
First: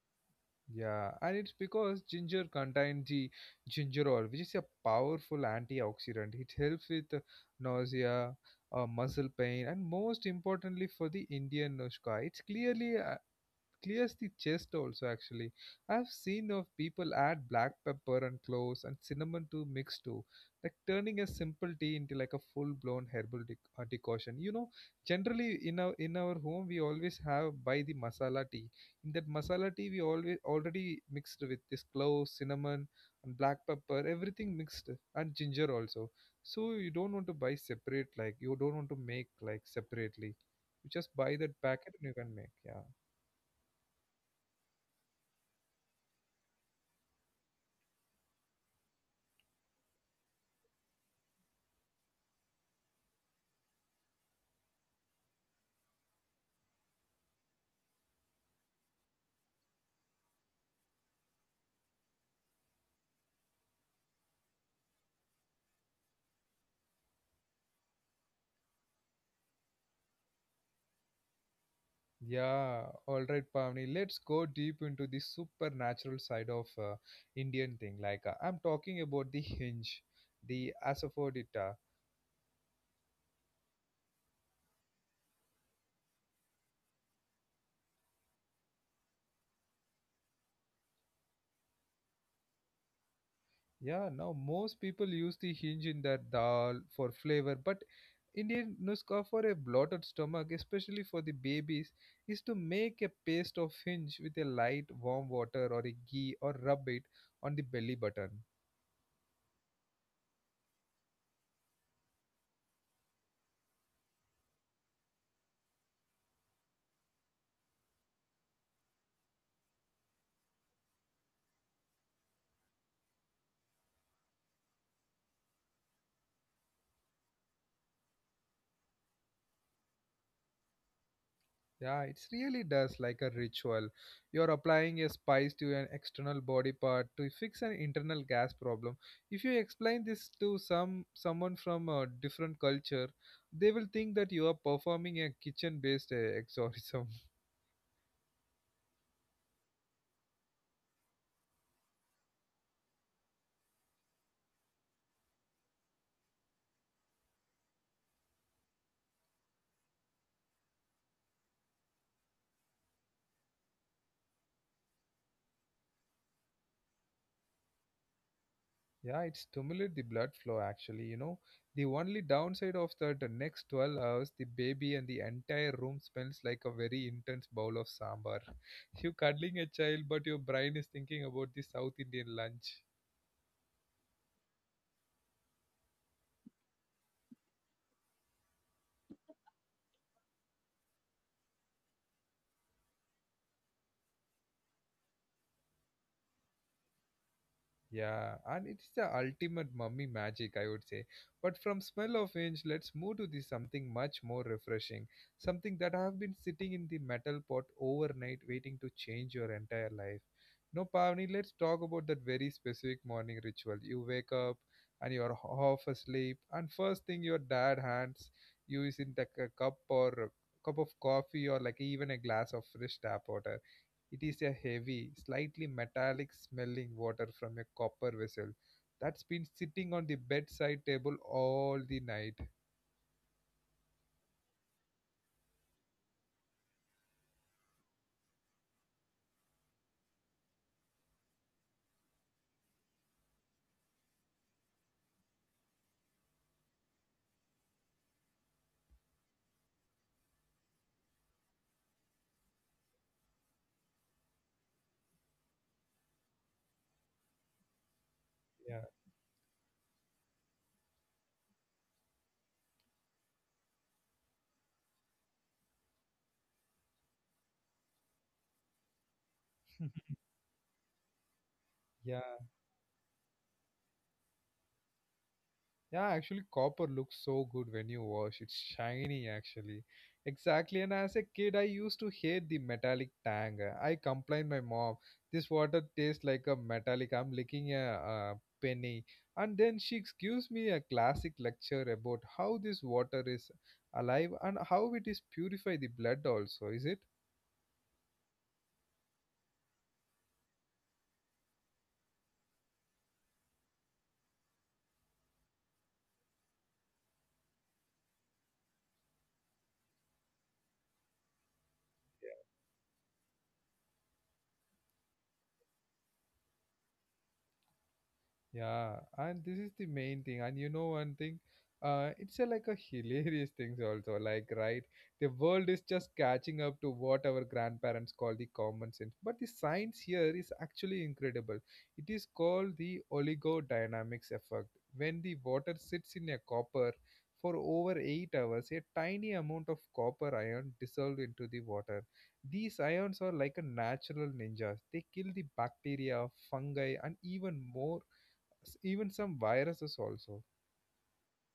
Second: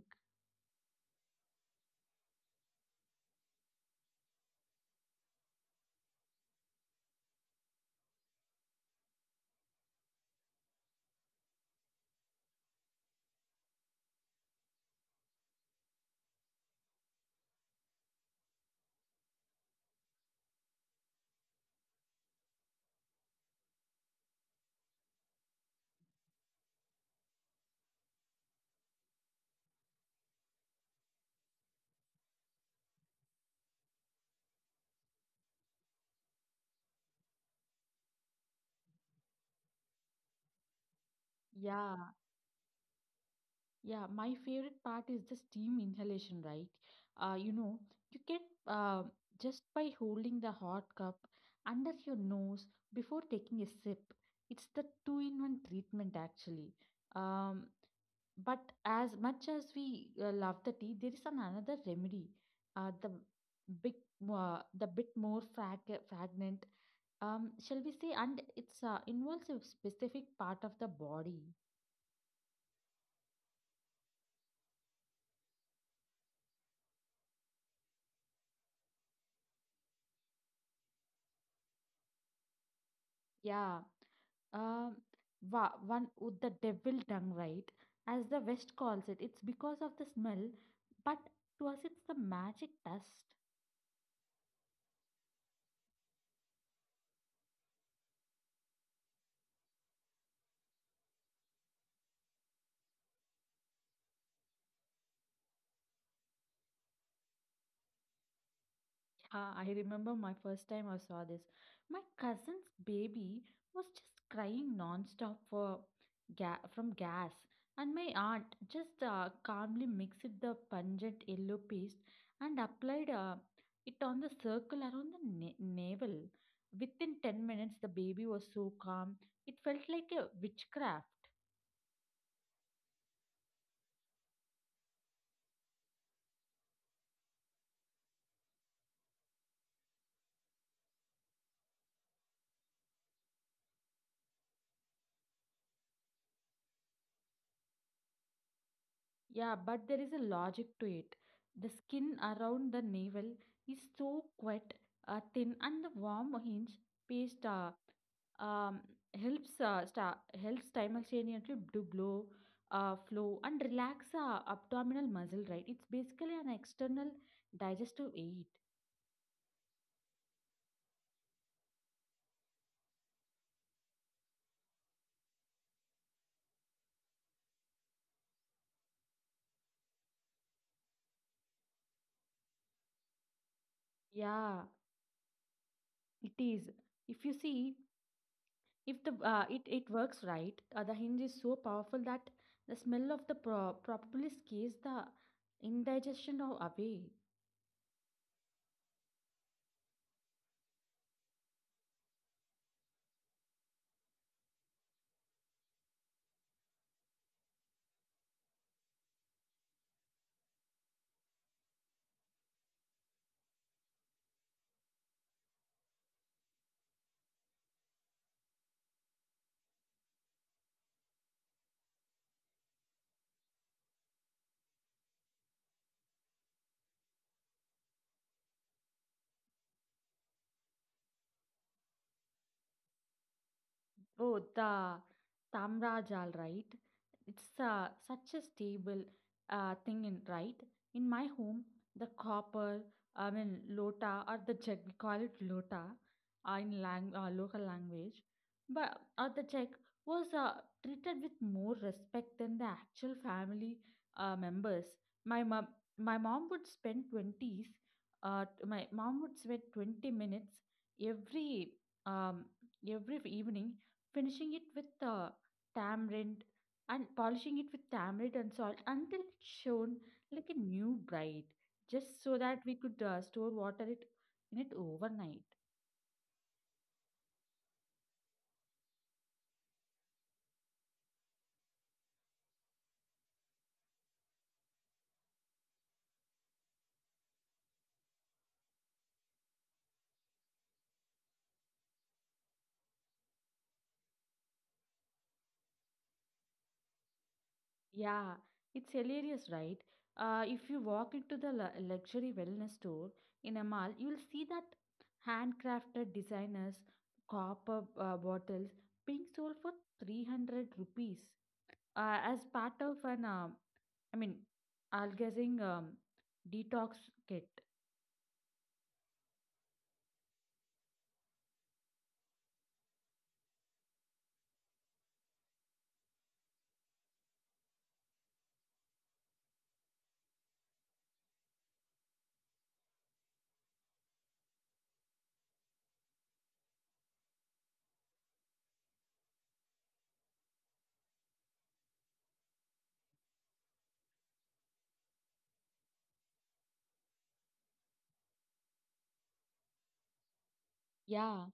A: Yeah, and it's because ginger contains the gingerol, which is a powerful antioxidant. It helps with uh, nausea, uh, muscle pain, and most importantly for the Indian Nushka, it's clearly uh, clears the chest also actually. I've seen of people add black pepper and cloves and cinnamon to mix too, like turning a simple tea into like a full blown herbal dec- uh, decoction, you know. Generally in our in our home we always have buy the masala tea, in that masala tea we always already mixed with this cloves cinnamon and black pepper everything mixed, and ginger also. So you don't want to buy separate, like you don't want to make like separately, you just buy that packet
B: Yeah,
A: and you can make. Yeah.
B: yeah. My favorite part is the steam inhalation, right? Uh, you know, you get uh, just by holding the hot cup under your nose before taking a sip. It's the two-in-one treatment actually. Um, But as much as we uh, love the tea, there is an another remedy. Uh, the big, uh, the bit more frag- fragrant, um, shall we say, and it's uh, involves a specific part of the body.
A: Yeah, all right, Pavni. Let's go deep into the supernatural side of uh, Indian thing. Like uh, I'm talking about the hinge, the asafoetida.
B: Yeah, um, wa- one with the devil tongue, right? As the West calls it, it's because of the smell, but to us, it's the magic dust.
A: Yeah, now most people use the hinge in their dal for flavor, but Indian nuska for a bloated stomach, especially for the babies, is to make a paste of hinge with a light warm water or a ghee or rub it on the belly button.
B: Ah, I remember my first time I saw this. My cousin's baby was just crying nonstop for ga from gas, and my aunt just uh, calmly mixed the pungent yellow paste and applied uh, it on the circle around the na navel. Within ten minutes, the baby was so calm. It felt like a witchcraft.
A: Yeah, it really does like a ritual. You're applying a spice to an external body part to fix an internal gas problem. If you explain this to some someone from a different culture, they will think that you are performing a kitchen-based uh, exorcism.
B: Yeah, but there is a logic to it. The skin around the navel is so wet, uh, thin, and the warm hinge paste uh, um, helps uh, sta- helps simultaneously to blow, uh, flow, and relax uh, abdominal muscle. Right, it's basically an external digestive aid.
A: Yeah, it stimulates the blood flow actually, you know. The only downside of that, the next twelve hours, the baby and the entire room smells like a very intense bowl of sambar. You're cuddling a child, but your brain is thinking about the South Indian lunch.
B: Yeah, it is. If you see, If the uh, it it works right, uh, the hinge is so powerful that the smell of the pro- propolis scares the indigestion of away.
A: Yeah, and it's the ultimate mummy magic, I would say. But from smell of inch, let's move to the something much more refreshing, something that have been sitting in the metal pot overnight, waiting to change your entire life. No, Pavni, let's talk about that very specific morning ritual. You wake up and you're h- half asleep, and first thing your dad hands you is in the c- cup or a cup of coffee or like even a glass of fresh tap water. It is a heavy, slightly metallic smelling water from a copper vessel that's been sitting on the bedside table all the night.
B: Oh, the Tamra Jal, right? It's uh, such a stable uh, thing, in, right? In my home, the copper, I mean, lota, or the jug, we call it lota uh, in lang- uh, local language, but or the jug was uh, treated with more respect than the actual family uh, members. My mom, my mom would spend twenty s, uh,
A: Yeah.
B: my mom would spend twenty minutes every um, every evening finishing it with uh, tamarind and polishing it with tamarind and salt until it shone like a new bride, just so that we could uh, store water it in it overnight.
A: Yeah, actually, copper looks so good when you wash. It's shiny, actually. Exactly. And as a kid, I used to hate the metallic tang. I complained my mom, this water tastes like a metallic. I'm licking a, uh penny. And then she gives me a classic lecture about how this water is alive and how it is purify the blood also, is it?
B: Yeah, it's hilarious, right? Uh, if you walk into the lu- luxury wellness store in a mall, you'll see that handcrafted designers, copper uh, bottles being sold for three hundred rupees uh, as part of an uh, I mean, I'll Algazing um, detox kit.
A: Yeah, and this is the main thing. And you know one thing, uh, it's a, like a hilarious things also. Like, right, the world is just catching up to what our grandparents call the common sense. But the science here is actually incredible. It is called the oligodynamics effect. When the water sits in a copper for over eight hours, a tiny amount of copper ion dissolved into the water. These ions are like a natural ninjas. They kill the bacteria, fungi, and even more s- even some viruses also.
B: Yeah,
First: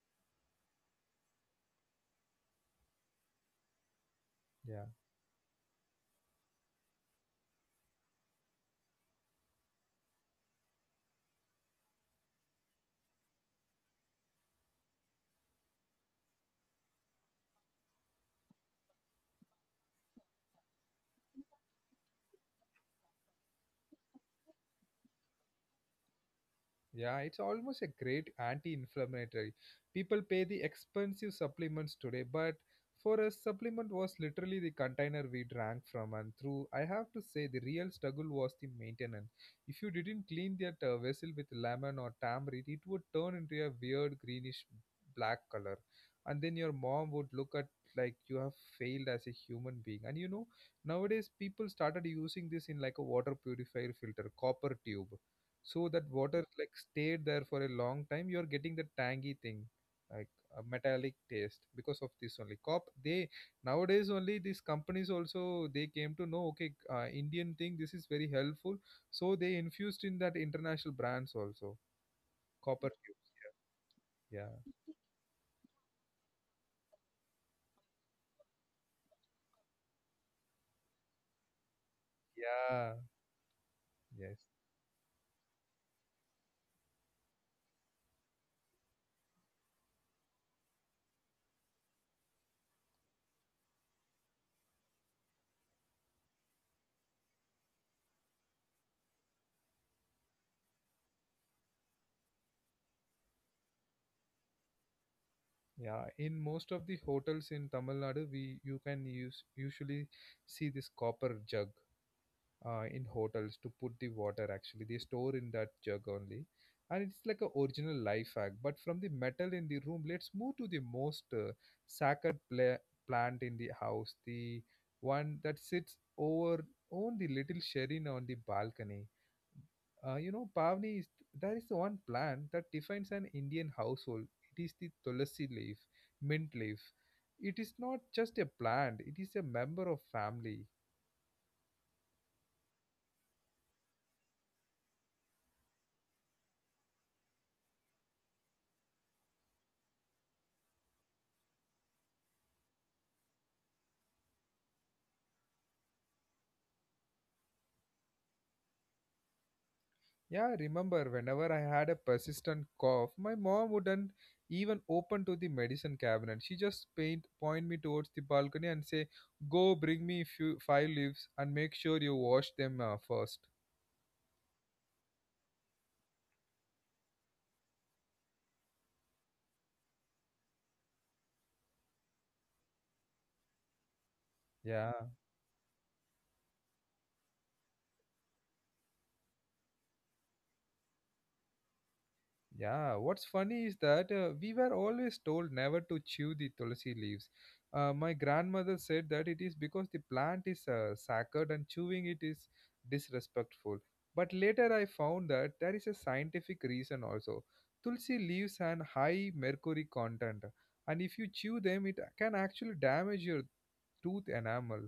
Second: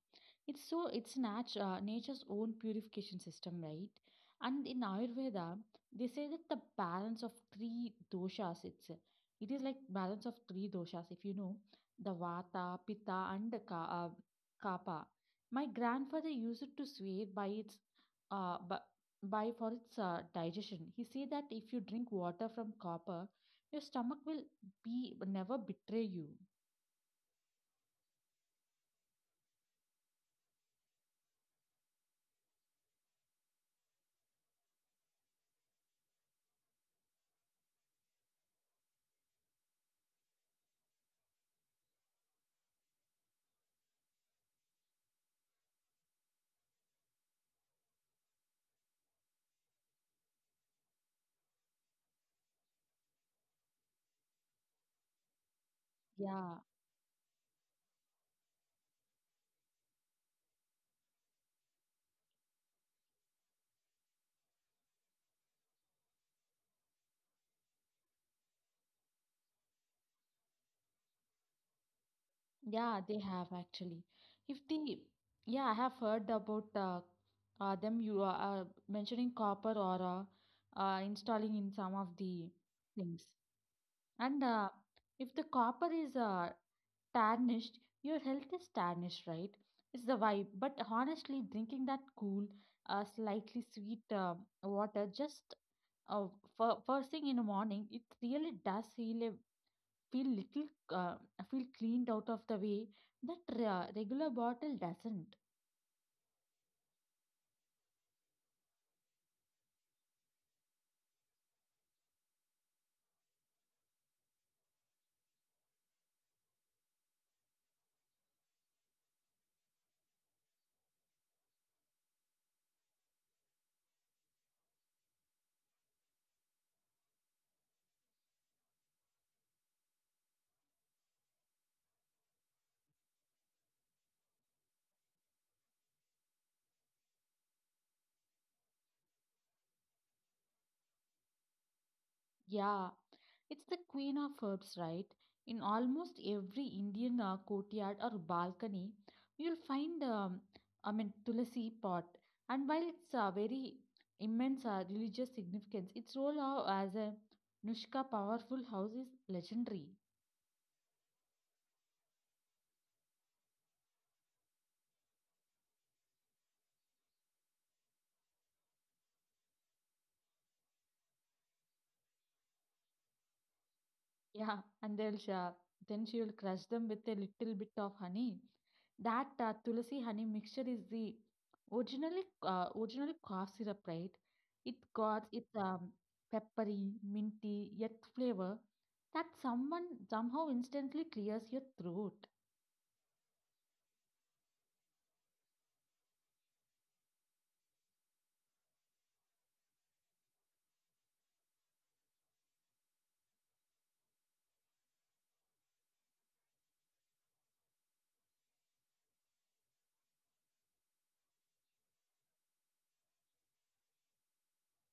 B: it's so it's natu- uh, nature's own purification system, right? And in
A: Yeah.
B: Ayurveda, they say that the balance of three doshas, it's it is like balance of three doshas, if you know, the Vata, Pitta, and the ka, uh, Kapha. My grandfather used it to swear by its uh by, by for its uh, digestion. He said that if you drink water from copper, your stomach will be never betray you.
A: Yeah, it's almost a great anti-inflammatory. People pay the expensive supplements today, but for us, supplement was literally the container we drank from and through. I have to say, the real struggle was the maintenance. If you didn't clean that uh, vessel with lemon or tamarind, it would turn into a weird greenish black color, and then your mom would look at like you have failed as a human being. And you know, nowadays people started using this in like a water purifier filter, copper tube so that water
B: Yeah.
A: like stayed there for a long time you're getting the tangy thing like a metallic taste because of this only cop they nowadays only these companies also they came to know okay uh, indian thing this is very helpful so they infused in that international brands also copper
B: Yeah, they
A: tubes
B: have actually.
A: yeah,
B: If
A: yeah,
B: the Yeah, I have heard about uh, uh, them. You are uh, mentioning copper or uh, uh, installing in some of the
A: yeah.
B: things.
A: Yes.
B: And uh, if the copper is uh, tarnished, your health is tarnished, right? It's the vibe. But honestly, drinking that cool, uh, slightly sweet uh, water just uh, for first thing in the morning, it really does heal a feel little uh, feel cleaned out of the way that uh, regular bottle doesn't.
A: Yeah, in most of the hotels in Tamil Nadu we you can use usually see this copper jug uh, in hotels to put the water actually they store in that jug only. And it's like a original life hack. But from the metal in the room let's move to the most uh, sacred pla- plant in the house, the one that sits over on the little shrine on the balcony. Uh, you know Pavni, is that is the one plant that defines an Indian household. It is the tulsi leaf, mint leaf. It is not just a plant, it is a member of family.
B: Yeah, it's the queen of herbs, right? In almost every Indian uh, courtyard or balcony, you'll find um, I mean tulsi pot. And while it's a very immense uh, religious significance, its role uh, as a Nushka powerful house is legendary.
A: Yeah, I remember whenever I had a persistent cough, my mom wouldn't even open to the medicine cabinet. She just paint, point me towards the balcony and say, "Go bring me few five leaves and make sure you wash them uh, first."
B: Yeah, and they'll sh- then she will crush them with a little bit of honey. That uh, tulsi honey mixture is the originally uh, originally cough syrup, right? It
A: Yeah.
B: got its um, peppery, minty, yet flavor that someone somehow instantly clears your throat.
A: Yeah, what's funny is that uh, we were always told never to chew the tulsi leaves. Uh, my grandmother said that it is because the plant is uh, sacred and chewing it is disrespectful. But later I found that there is a scientific reason also. Tulsi leaves have high mercury content, and if you chew them, it can actually damage your tooth enamel.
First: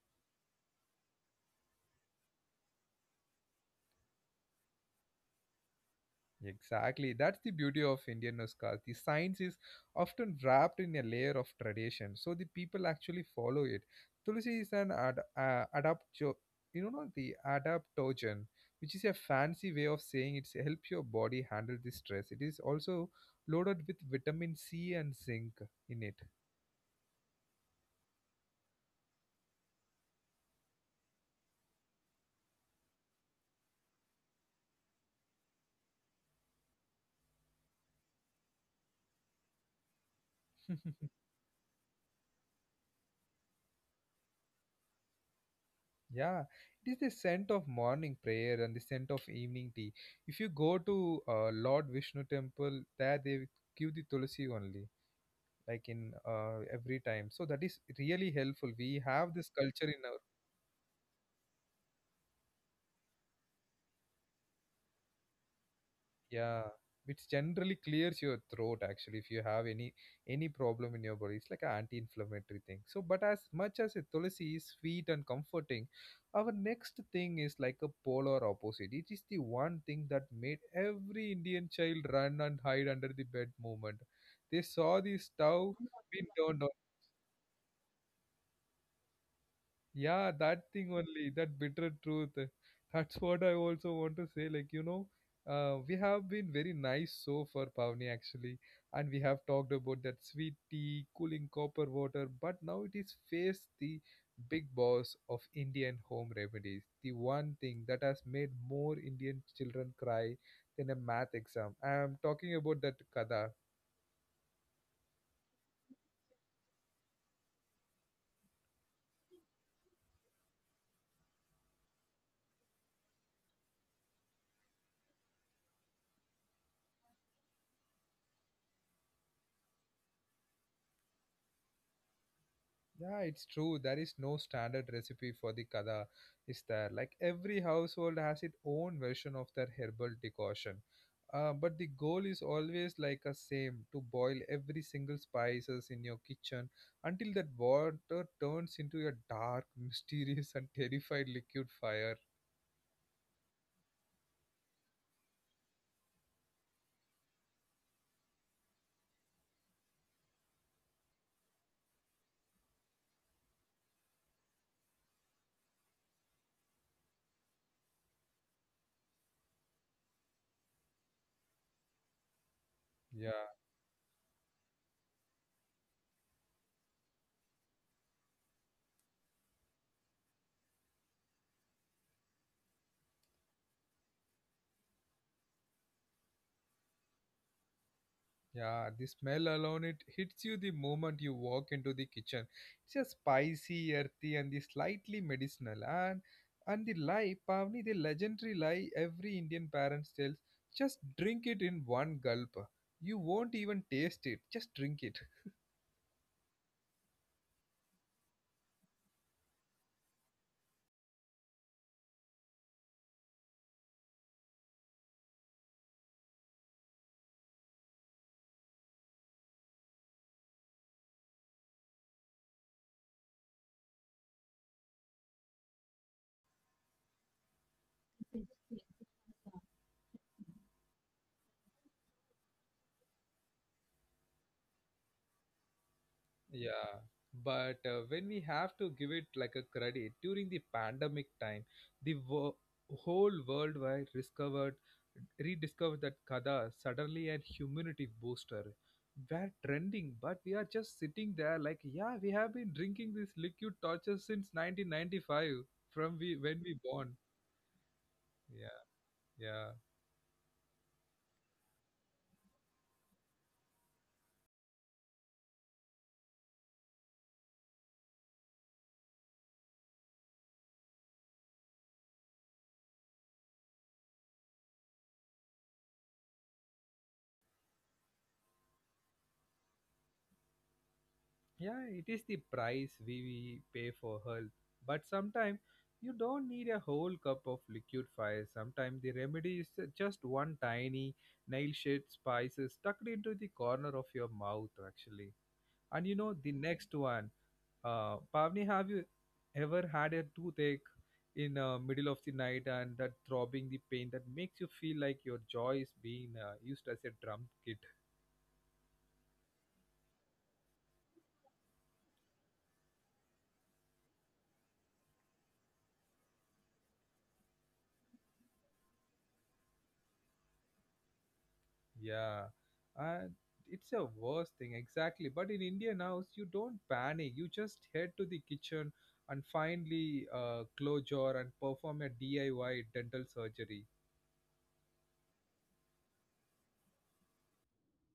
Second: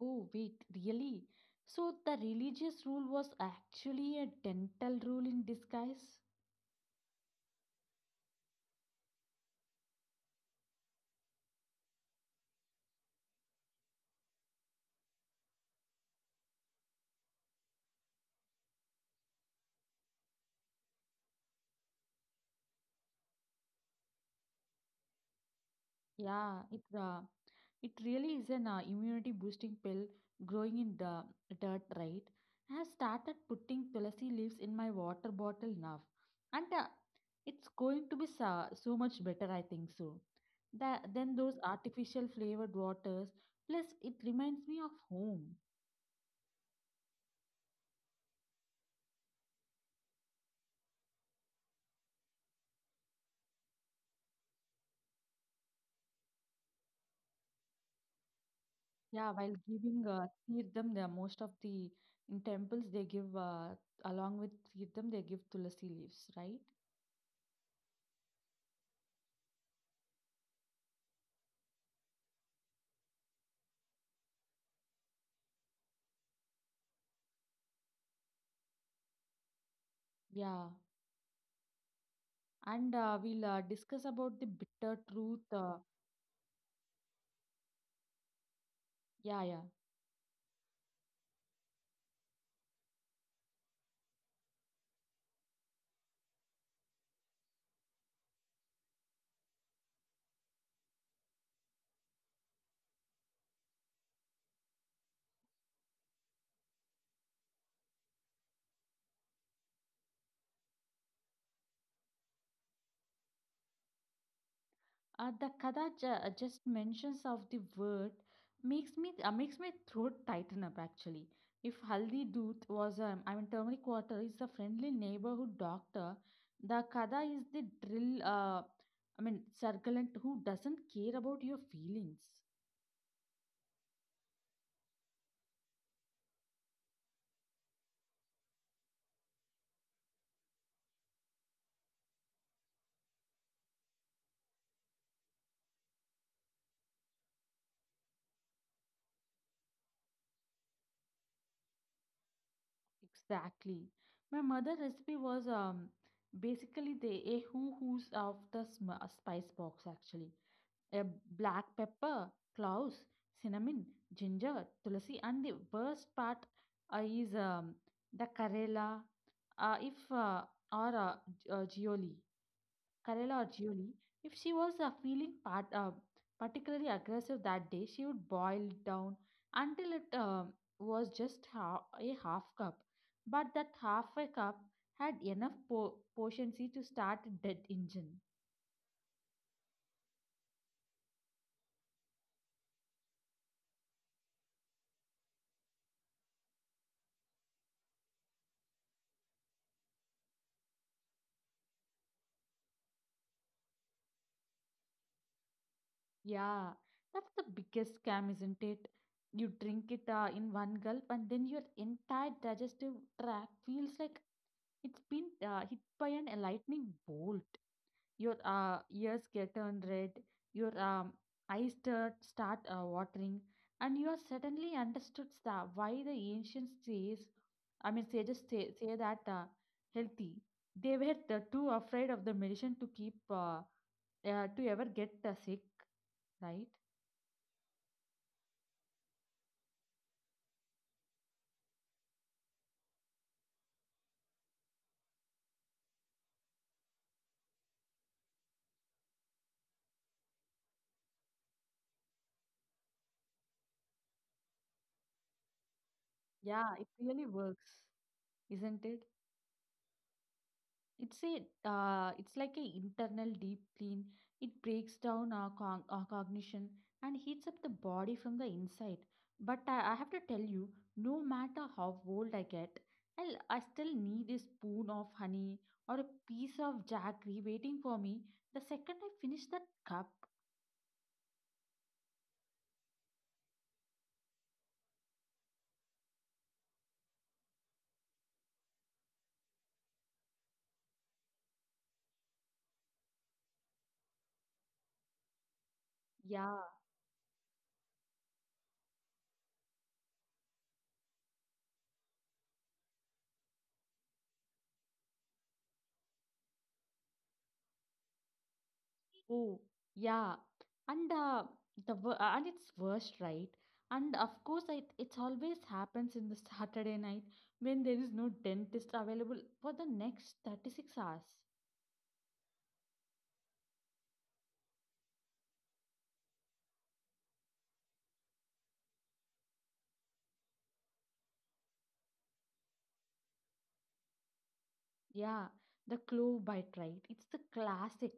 B: Oh wait, really? So the religious rule was actually a dental rule in disguise.
A: Exactly. That's the beauty of Indian Nuskas. The science is often wrapped in a layer of tradition, so the people actually follow it. Tulsi is an ad, uh, adapto, You know, the adaptogen, which is a fancy way of saying it's help your body handle the stress. It is also loaded with vitamin C and zinc in it.
B: Yeah, it uh, it really is an uh, immunity boosting pill growing in the dirt, right? I have started putting tulsi leaves in my water bottle now, and uh, it's going to be so, so much better, I think so. That than those artificial flavored waters. Plus, it reminds me of home.
A: Yeah, it is the scent of morning prayer and the scent of evening tea. If you go to uh, Lord Vishnu temple, there they give the tulsi only. Like in uh, every time, so that is really helpful. We
B: Yeah,
A: have this
B: while
A: culture in
B: giving
A: our.
B: uh, them the most of the in temples they give uh, along with them they give tulsi leaves, right?
A: Yeah, which generally clears your throat actually. If you have any any problem in your body, it's like an anti-inflammatory thing. So but as much as a tulsi is sweet and comforting, our next thing is like a polar opposite. It is the one thing that made
B: Yeah.
A: every Indian child run and hide
B: And
A: under
B: uh,
A: the
B: we'll
A: bed
B: uh,
A: moment
B: discuss about the
A: they
B: bitter
A: saw the
B: truth.
A: stove
B: Uh,
A: being turned on.
B: yeah, yeah.
A: Yeah, that thing only, that bitter truth. That's what I also want to say. Like, you know, uh, we have been very nice so far, Pavni, actually. And we have talked about that sweet tea, cooling copper water, but now it is face the big boss of Indian home remedies. The one thing that has made more Indian children cry than a math exam. I am talking about that kada.
B: Uh, the kada ju- uh, just mentions of the word makes me uh, makes my throat tighten up actually. If Haldi Doot was um, I mean turmeric water is the friendly neighborhood doctor, the kada is the drill. Uh, I mean circlant who doesn't care about your feelings.
A: Yeah, it's true. There is no standard recipe for the kada, is there? Like every household has its own version of their herbal decoction. Uh, but the goal is always like a same to boil every single spices in your kitchen until that water turns into a dark, mysterious, and terrified liquid fire.
B: Exactly. My mother recipe was um basically the a who who's of the sm- uh, spice box actually a black pepper, cloves, cinnamon, ginger, tulsi, and the worst part uh, is um, the Karela. Uh, if uh, or uh, G- uh, Gioli, Karela or
A: Yeah.
B: Gioli, if she was uh, feeling part, uh, particularly aggressive that day, she would boil it down until it um was just ha- a half cup. But that half a cup had enough po- potency to start a dead engine.
A: Yeah, the smell alone it hits you the moment you walk into the kitchen. It's just spicy, earthy, and the slightly medicinal. And and the lie, Pavni, the legendary lie every Indian parents tells, just drink it in one gulp. You won't even taste it. Just drink it.
B: Yeah, that's the biggest scam, isn't it? You drink it uh, in one gulp, and then your entire digestive tract feels like it's been uh, hit by an a lightning bolt. Your uh, ears get turned red, your um, eyes tur- start uh, watering, and you are suddenly understood that why the ancients says, I mean, sages say, say that uh, healthy. They were uh, too afraid of the medicine to keep uh, uh, to ever get uh, sick, right?
A: Yeah, but uh, when we have to give it like a credit during the pandemic time, the wo- whole world wide discovered rediscovered that kada suddenly and humanity booster. We're trending, but we are just sitting there like, yeah, we have been drinking this liquid torture since nineteen ninety-five from we when
B: Yeah, it
A: we born.
B: really works, isn't
A: Yeah,
B: it?
A: yeah.
B: It's a uh, it's like a internal deep clean. It breaks down our, con our cognition and heats up the body from the inside. But I, I have to tell you, no matter how old I get, I'll, I still need a spoon of honey or a piece of jaggery waiting for me the second I finish that cup.
A: Yeah, it is the price we we pay for health. But sometimes you don't need a whole cup of liquid fire. Sometimes the remedy is just one tiny nail shaped spices tucked into the corner of your mouth, actually. And you know, the
B: Yeah.
A: next one, uh, Pavni, have you ever had a toothache in uh, middle of the night and that throbbing the pain that makes you feel like your jaw is being uh, used as a drum kit?
B: Oh, yeah. And uh, the wor- uh, and it's worst, right? And of course, it it's always happens in the Saturday night when there is no dentist available for the next thirty-six hours.
A: Yeah, and it's a worst thing exactly. But in Indian house, you don't panic. You just head to the kitchen and finally uh, close jar and perform a D I Y dental surgery.
B: Yeah, the clove bite, right? It's the classic.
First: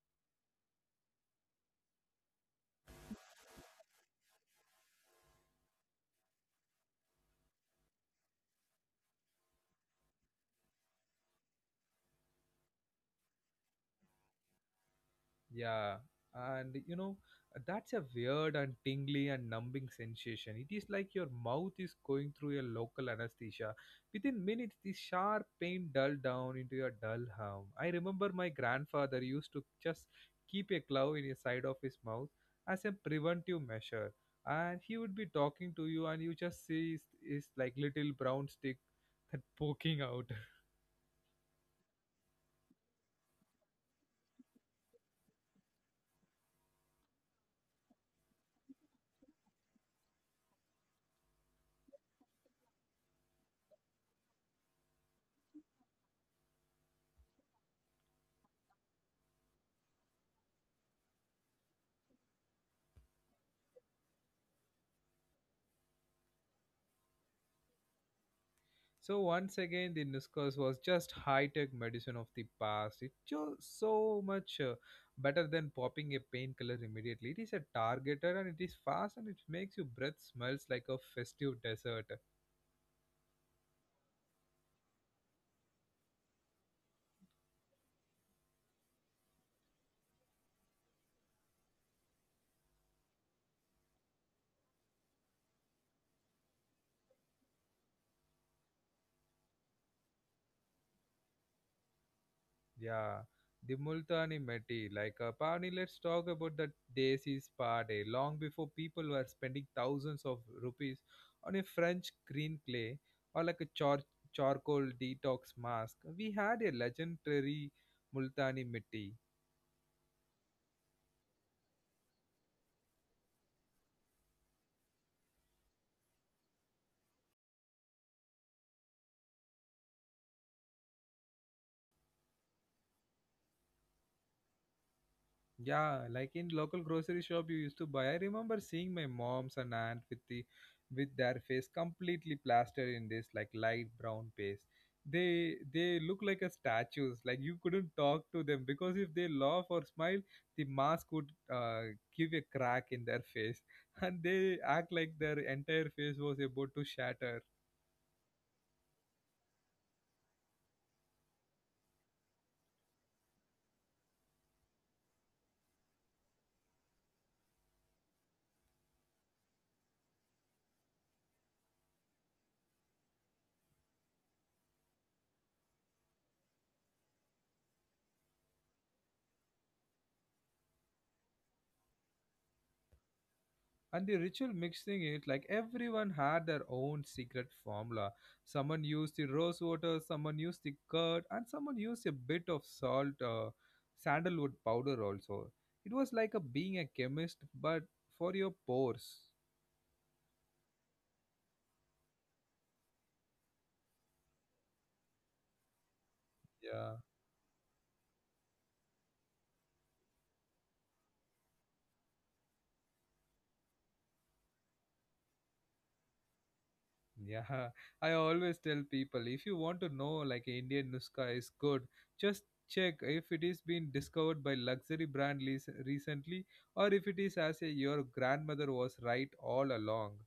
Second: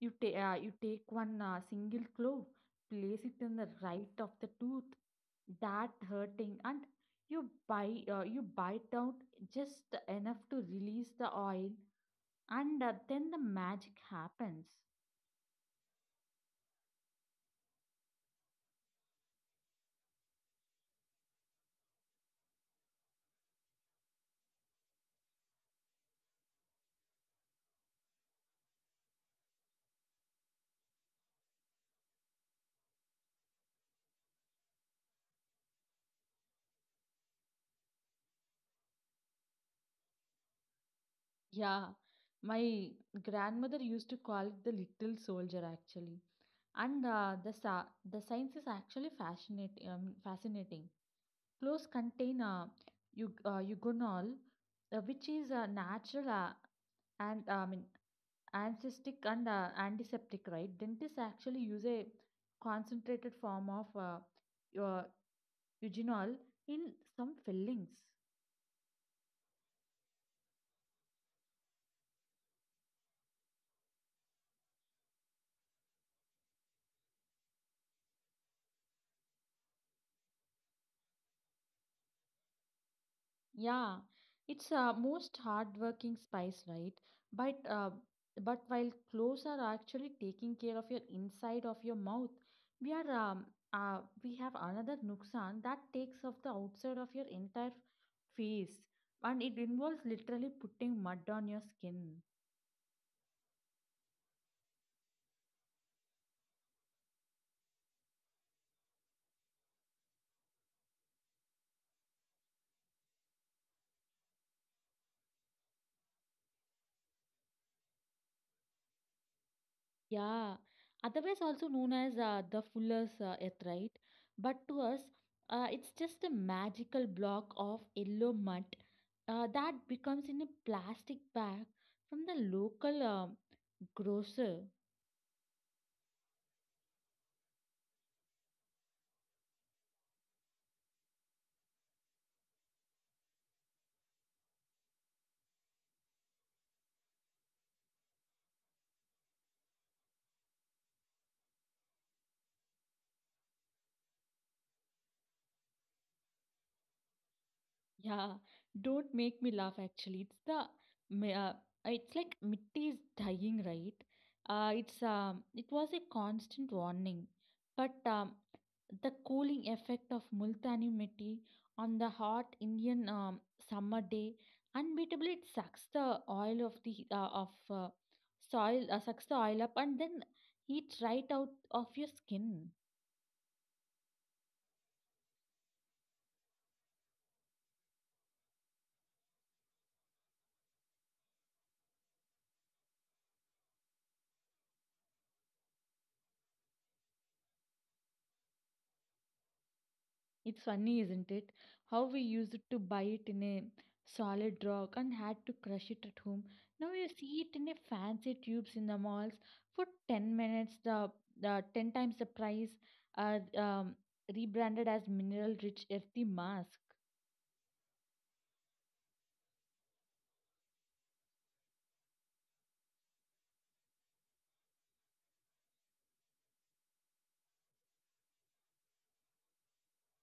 B: You take uh, you take one uh, single clove, place it in the right of the tooth, that hurting, and you bite uh, you bite out just enough to release the oil. And uh, then the magic happens.
A: Yeah, and you know, that's a weird and tingly and numbing sensation. It is like your mouth is going through a local anesthesia. Within minutes, the sharp pain dulled down into a dull hum. I remember my grandfather used to just keep a glove in the side of his mouth as a preventive measure. And he would be talking to you, and you just see his, his like little brown stick that poking out.
B: Yeah, my grandmother used to call it the little soldier actually. And uh, the sa the science is actually fascinating. Um, fascinating. Close contain uh, eu- uh, eugenol, uh, which is a natural uh, and uh, I mean anesthetic and uh, antiseptic, right? Dentists actually use a concentrated form of uh, eu- eugenol in some fillings.
A: So once again, the Nuskas was just high-tech medicine of the past. It's just so much uh, better than popping a painkiller immediately. It is a targeter and it is fast and it makes your breath smells like a festive dessert.
B: Yeah, it's a most hardworking spice, right? But uh, but while cloves are actually taking care of your inside of your mouth, we are um, uh, we have another nuksan that takes off the outside of your entire face, and it involves literally putting mud on your skin.
A: Yeah, the Multani Methi. Like, uh, Pani, let's talk about that Desi's party. Long before people were spending thousands of rupees on a French green clay or like a char- charcoal detox mask, we had a legendary Multani mitti.
B: Yeah, otherwise also known as uh, the Fuller's uh, Earth, right? But to us, uh, it's just a magical block of yellow mud uh, that becomes in a plastic bag from the local um grocer.
A: Yeah, like in local grocery shop you used to buy. I remember seeing my mom's and aunt with the with their face completely plastered in this like light brown paste. They they look like a statues. Like you couldn't talk to them because if they laugh or smile, the mask would uh, give a crack in their face, and they act like their entire face was about to shatter.
B: Yeah, don't make me laugh. Actually, it's the mi- uh, it's like Mitti is dying, right? Uh, it's um, it was a constant warning, but um, the cooling effect of Multani Mitti on the hot Indian um, summer day, unbeatably it sucks the oil of the uh, of uh, soil, uh, sucks the oil up, and then heat right out of your skin.
A: And the ritual mixing it, like everyone had their own secret formula. Someone used the rose water, someone used the curd, and someone used a bit of salt, uh, sandalwood powder also. It was like a being a chemist, but for your pores.
B: It's funny, isn't it? How we used to buy it in a solid rock and had to crush it at home. Now
A: Yeah,
B: you see it in a fancy tubes in the malls for ten minutes, the, the ten times the price, uh, um, rebranded as mineral rich earthy mask.
A: yeah. I always tell people, if you want to know like Indian nuska is good, just check if it is been discovered by luxury brand leas- recently, or if it is as a your grandmother was right all along.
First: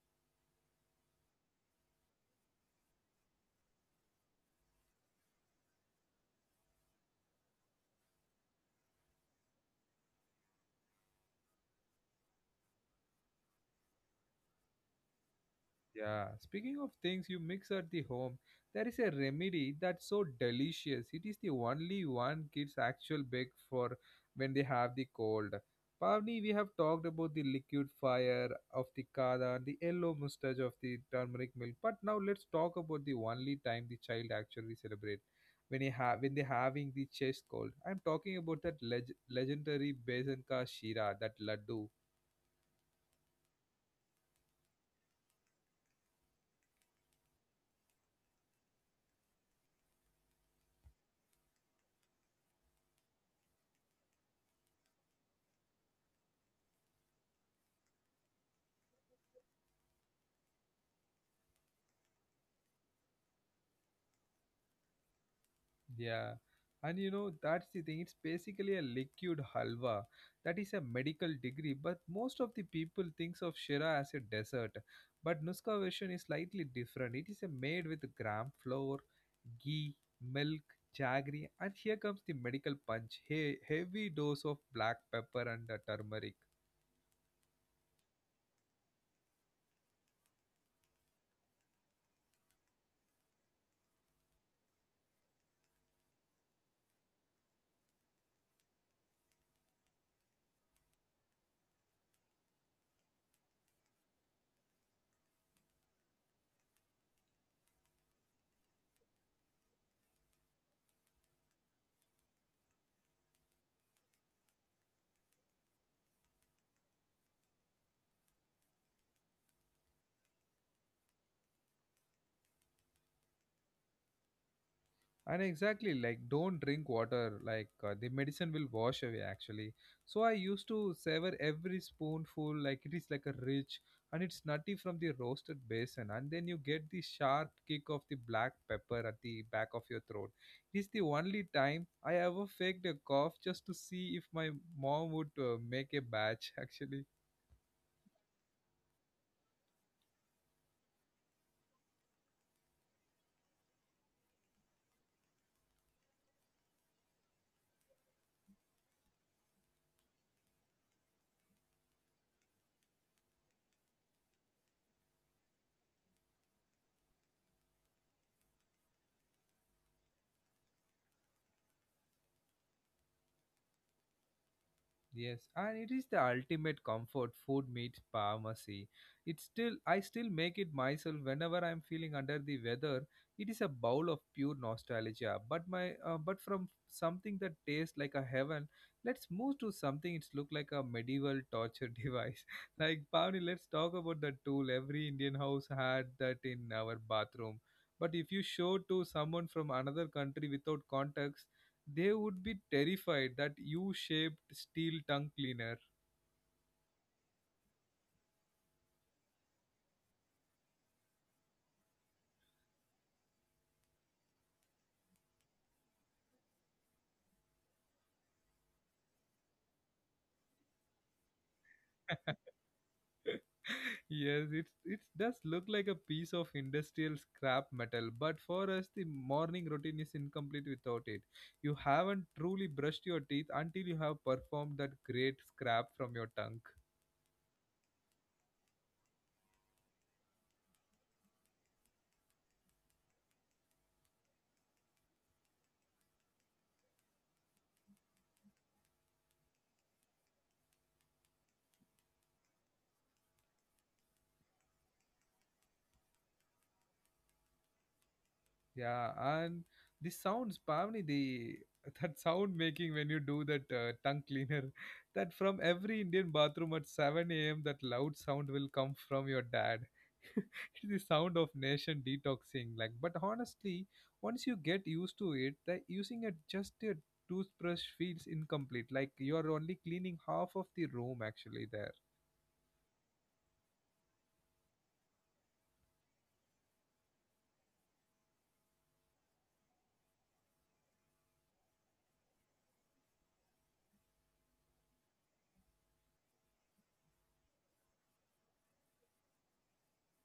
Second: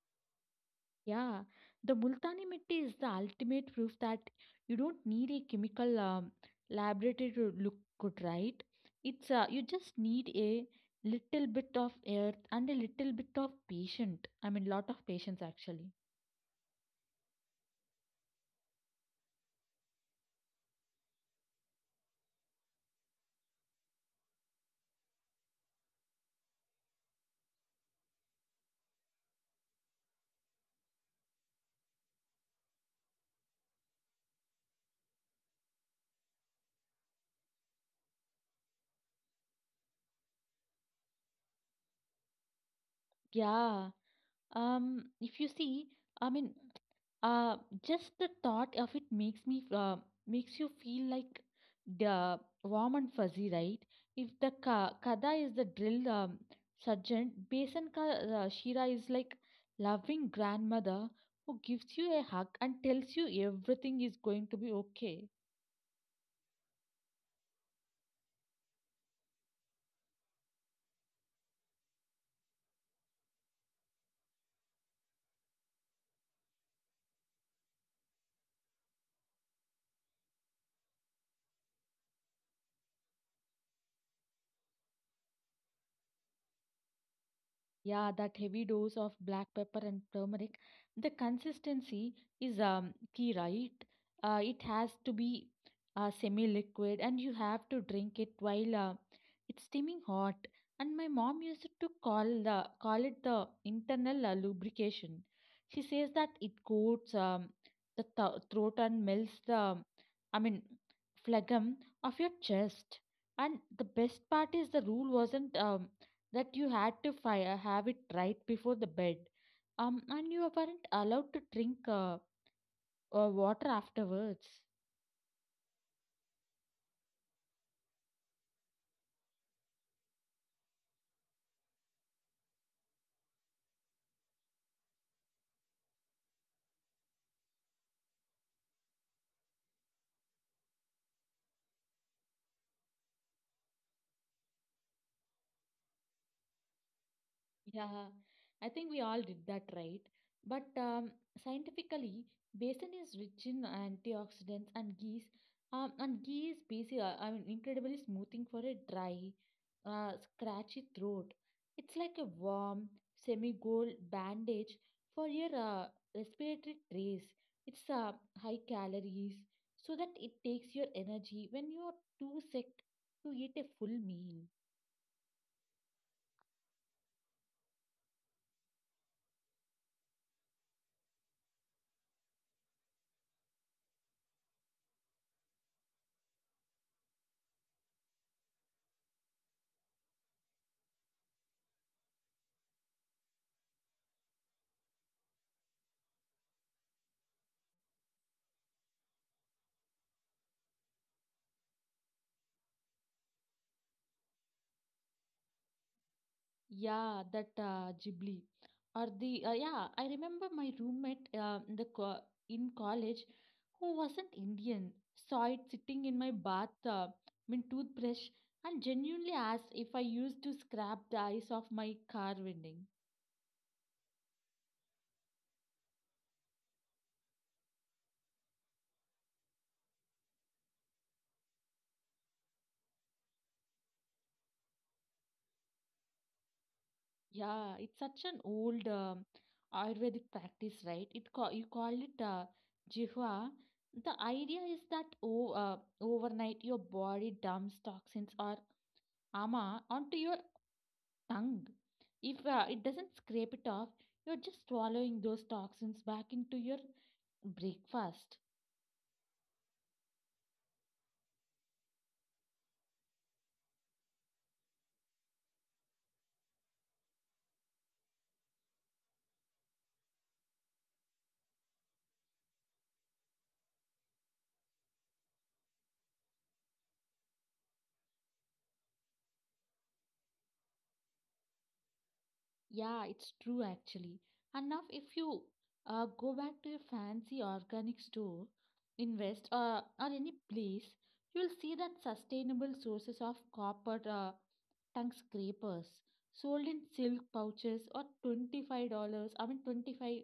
B: Yeah, the Multani mitti is the ultimate proof that you don't need a chemical um, laboratory to look good, right? It's uh, you just need a little bit of earth and a little bit of patient. I mean, lot of patience actually.
A: Yeah, speaking of things you mix at the home, there is a remedy that's so delicious. It is the only one kids actual bake for when they have the cold. Pavni, we have talked about the liquid fire of the kada and the yellow mustache of the turmeric milk, but now let's talk about the only time the child actually celebrate when he ha- when they're having the chest cold. I'm talking about that leg- legendary Besan ka shira, that laddu.
B: Yeah. Um, if you see, I mean, uh, just the thought of it makes me uh, makes you feel like the warm and fuzzy, right? If the ka kada is the drill um, sergeant, Besan ka uh, Shira is like loving grandmother who gives you a hug and tells you everything is going to be okay.
A: Yeah, and you know, that's the thing. It's basically a liquid halwa. That is a medical degree, but most of the people thinks of Shira as a dessert. But Nuska version is slightly different. It is a made with gram flour, ghee, milk, jaggery, and here comes the medical punch. Hey, heavy dose of black pepper and uh, turmeric.
B: Yeah, that heavy dose of black pepper and turmeric, the consistency is um, key, right? Uh, it has to be uh, semi-liquid and you have to drink it while uh, it's steaming hot. And my mom used to call the call it the internal uh, lubrication. She says that it coats um, the th- throat and melts the, I mean, phlegm of your chest. And the best part is the rule wasn't um, that you had to fire, have it right before the bed. Um, and you weren't allowed to drink uh, uh, water afterwards.
A: And exactly like don't drink water, like uh, the medicine will wash away actually. So I used to savor every spoonful like it is like a rich, and it's nutty from the roasted basin, and then you get the sharp kick of the black pepper at the back of your throat. It is the only time I ever faked a cough just to see if my mom would uh, make a batch actually.
B: Yeah, I think we all did that right. But um, scientifically, basin is rich in antioxidants and ghee. Um, and ghee is basically, I mean, incredibly smoothing for a dry, uh, scratchy throat. It's like a warm, semi-gold bandage for your uh, respiratory trays. It's uh, high calories, so that it takes your energy when you're too sick to eat a full meal.
A: Yes, and it is the ultimate comfort food meets pharmacy. It's still I still make it myself whenever I'm feeling under the weather. It is a bowl of pure nostalgia, but my uh, but from something that tastes like a heaven. Let's move to something it's look like a medieval torture device. Like Pavni, let's talk about the tool. Every Indian house had that in our bathroom. But if you show to someone from another country without context, they would be terrified that you shaped steel tongue cleaner.
B: Yeah, that uh, Ghibli or the uh, yeah, I remember my roommate uh, in the co- in college who wasn't Indian saw it sitting in my bath, uh, my toothbrush, and genuinely asked if I used to scrap the ice off my car window.
A: Yes, it it does look like a piece of industrial scrap metal, but for us the morning routine is incomplete without it. You haven't truly brushed your teeth until you have performed that great scrap from your tongue.
B: Yeah, it's such an old um, Ayurvedic practice, right? It ca- you call it uh, jihva. The idea is that o- uh, overnight your body dumps toxins or ama onto your tongue. If uh, it doesn't scrape it off, you're just swallowing those toxins back into your breakfast.
A: Yeah, and the sounds, Pavni, the that sound making when you do that uh, tongue cleaner, that from every Indian bathroom at seven a m that loud sound will come from your dad. It's the sound of nation detoxing. Like, but honestly, once you get used to it, that using a just a toothbrush feels incomplete. Like you are only cleaning half of the room actually there.
B: Yeah, it's true actually. And now, if you uh, go back to your fancy organic store, invest uh, or any place, you'll see that sustainable sources of copper uh, tongue scrapers sold in silk pouches or $25, I mean twenty-five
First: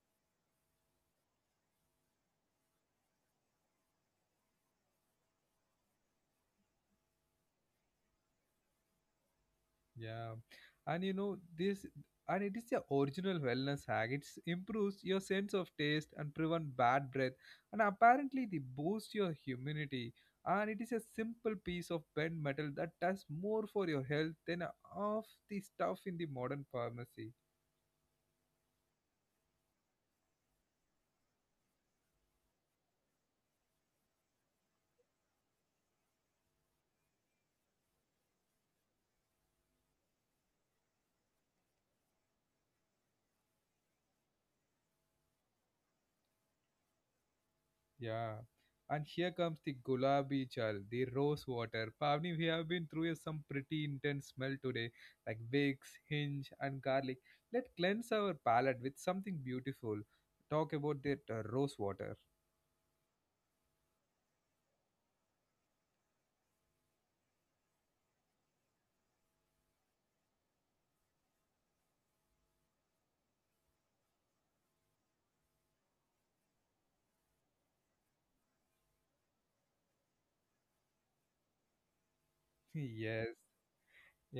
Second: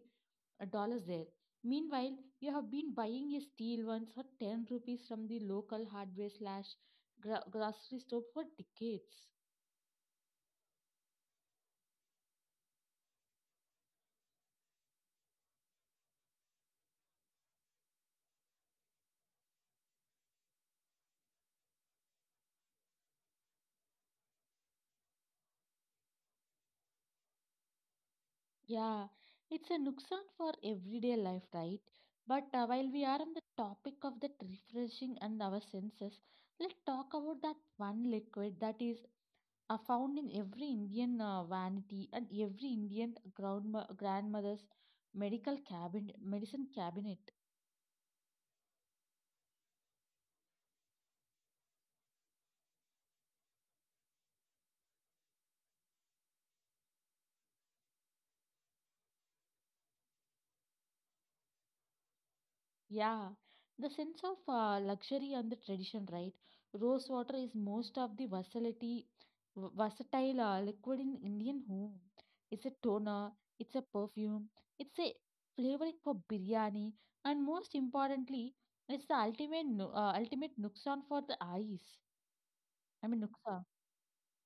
B: uh, dollars there. Meanwhile, you have been buying a steel one for ten rupees from the local hardware slash gro- grocery store for decades.
A: Yeah, and you know this, and it is the original wellness hack. It improves your sense of taste and prevent bad breath, and apparently they boost your immunity. And it is a simple piece of bent metal that does more for your health than half the stuff in the modern pharmacy.
B: Yeah, it's a nuksan for everyday life, right? But uh, while we are on the topic of that refreshing and our senses, let's talk about that one liquid that is uh, found in every Indian uh, vanity and every Indian grandma- grandmother's medical cabinet, medicine cabinet.
A: Yeah. And here comes the gulabi chal, the rose water. Pavni, we have been through a- some pretty intense smell today, like wicks, hinge, and garlic. Let cleanse our palate with something beautiful. Talk about that uh, rose water.
B: Yeah, the sense of uh, luxury and the tradition, right? Rose water is most of the versatility, v- versatile uh, liquid in Indian home. It's a toner, it's a perfume, it's a flavoring for biryani, and most importantly, it's the ultimate nu- uh, ultimate nuksan for the eyes. I mean
A: Yes.
B: nuksa,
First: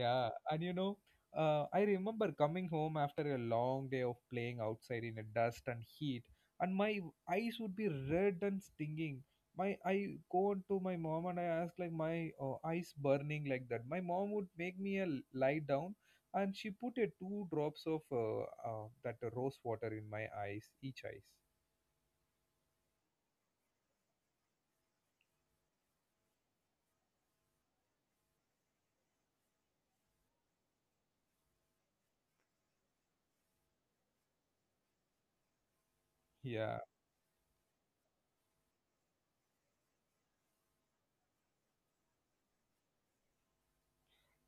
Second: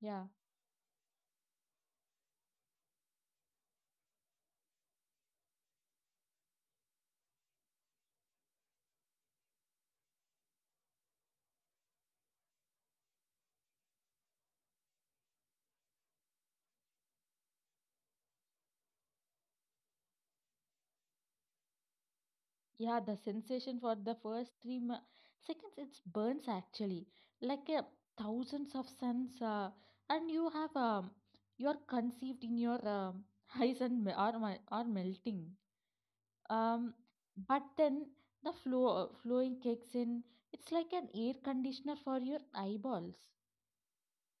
B: yeah.
A: and you know, uh, I remember coming home after a long day of playing outside in the dust and heat, and my eyes would be red and stinging. My I go on to my mom and I ask like my uh, eyes burning like that. My mom would make me a l- lie down, and she put a two drops of uh, uh, that rose water in my eyes, each eyes.
B: Yeah, the sensation for the first three mo- seconds it burns actually like a thousands of suns, uh, and you have um you are conceived in your um, eyes and me- are mel- are melting.
A: Yeah.
B: Um, but then the flow uh, flowing kicks in. It's like an air conditioner for your eyeballs.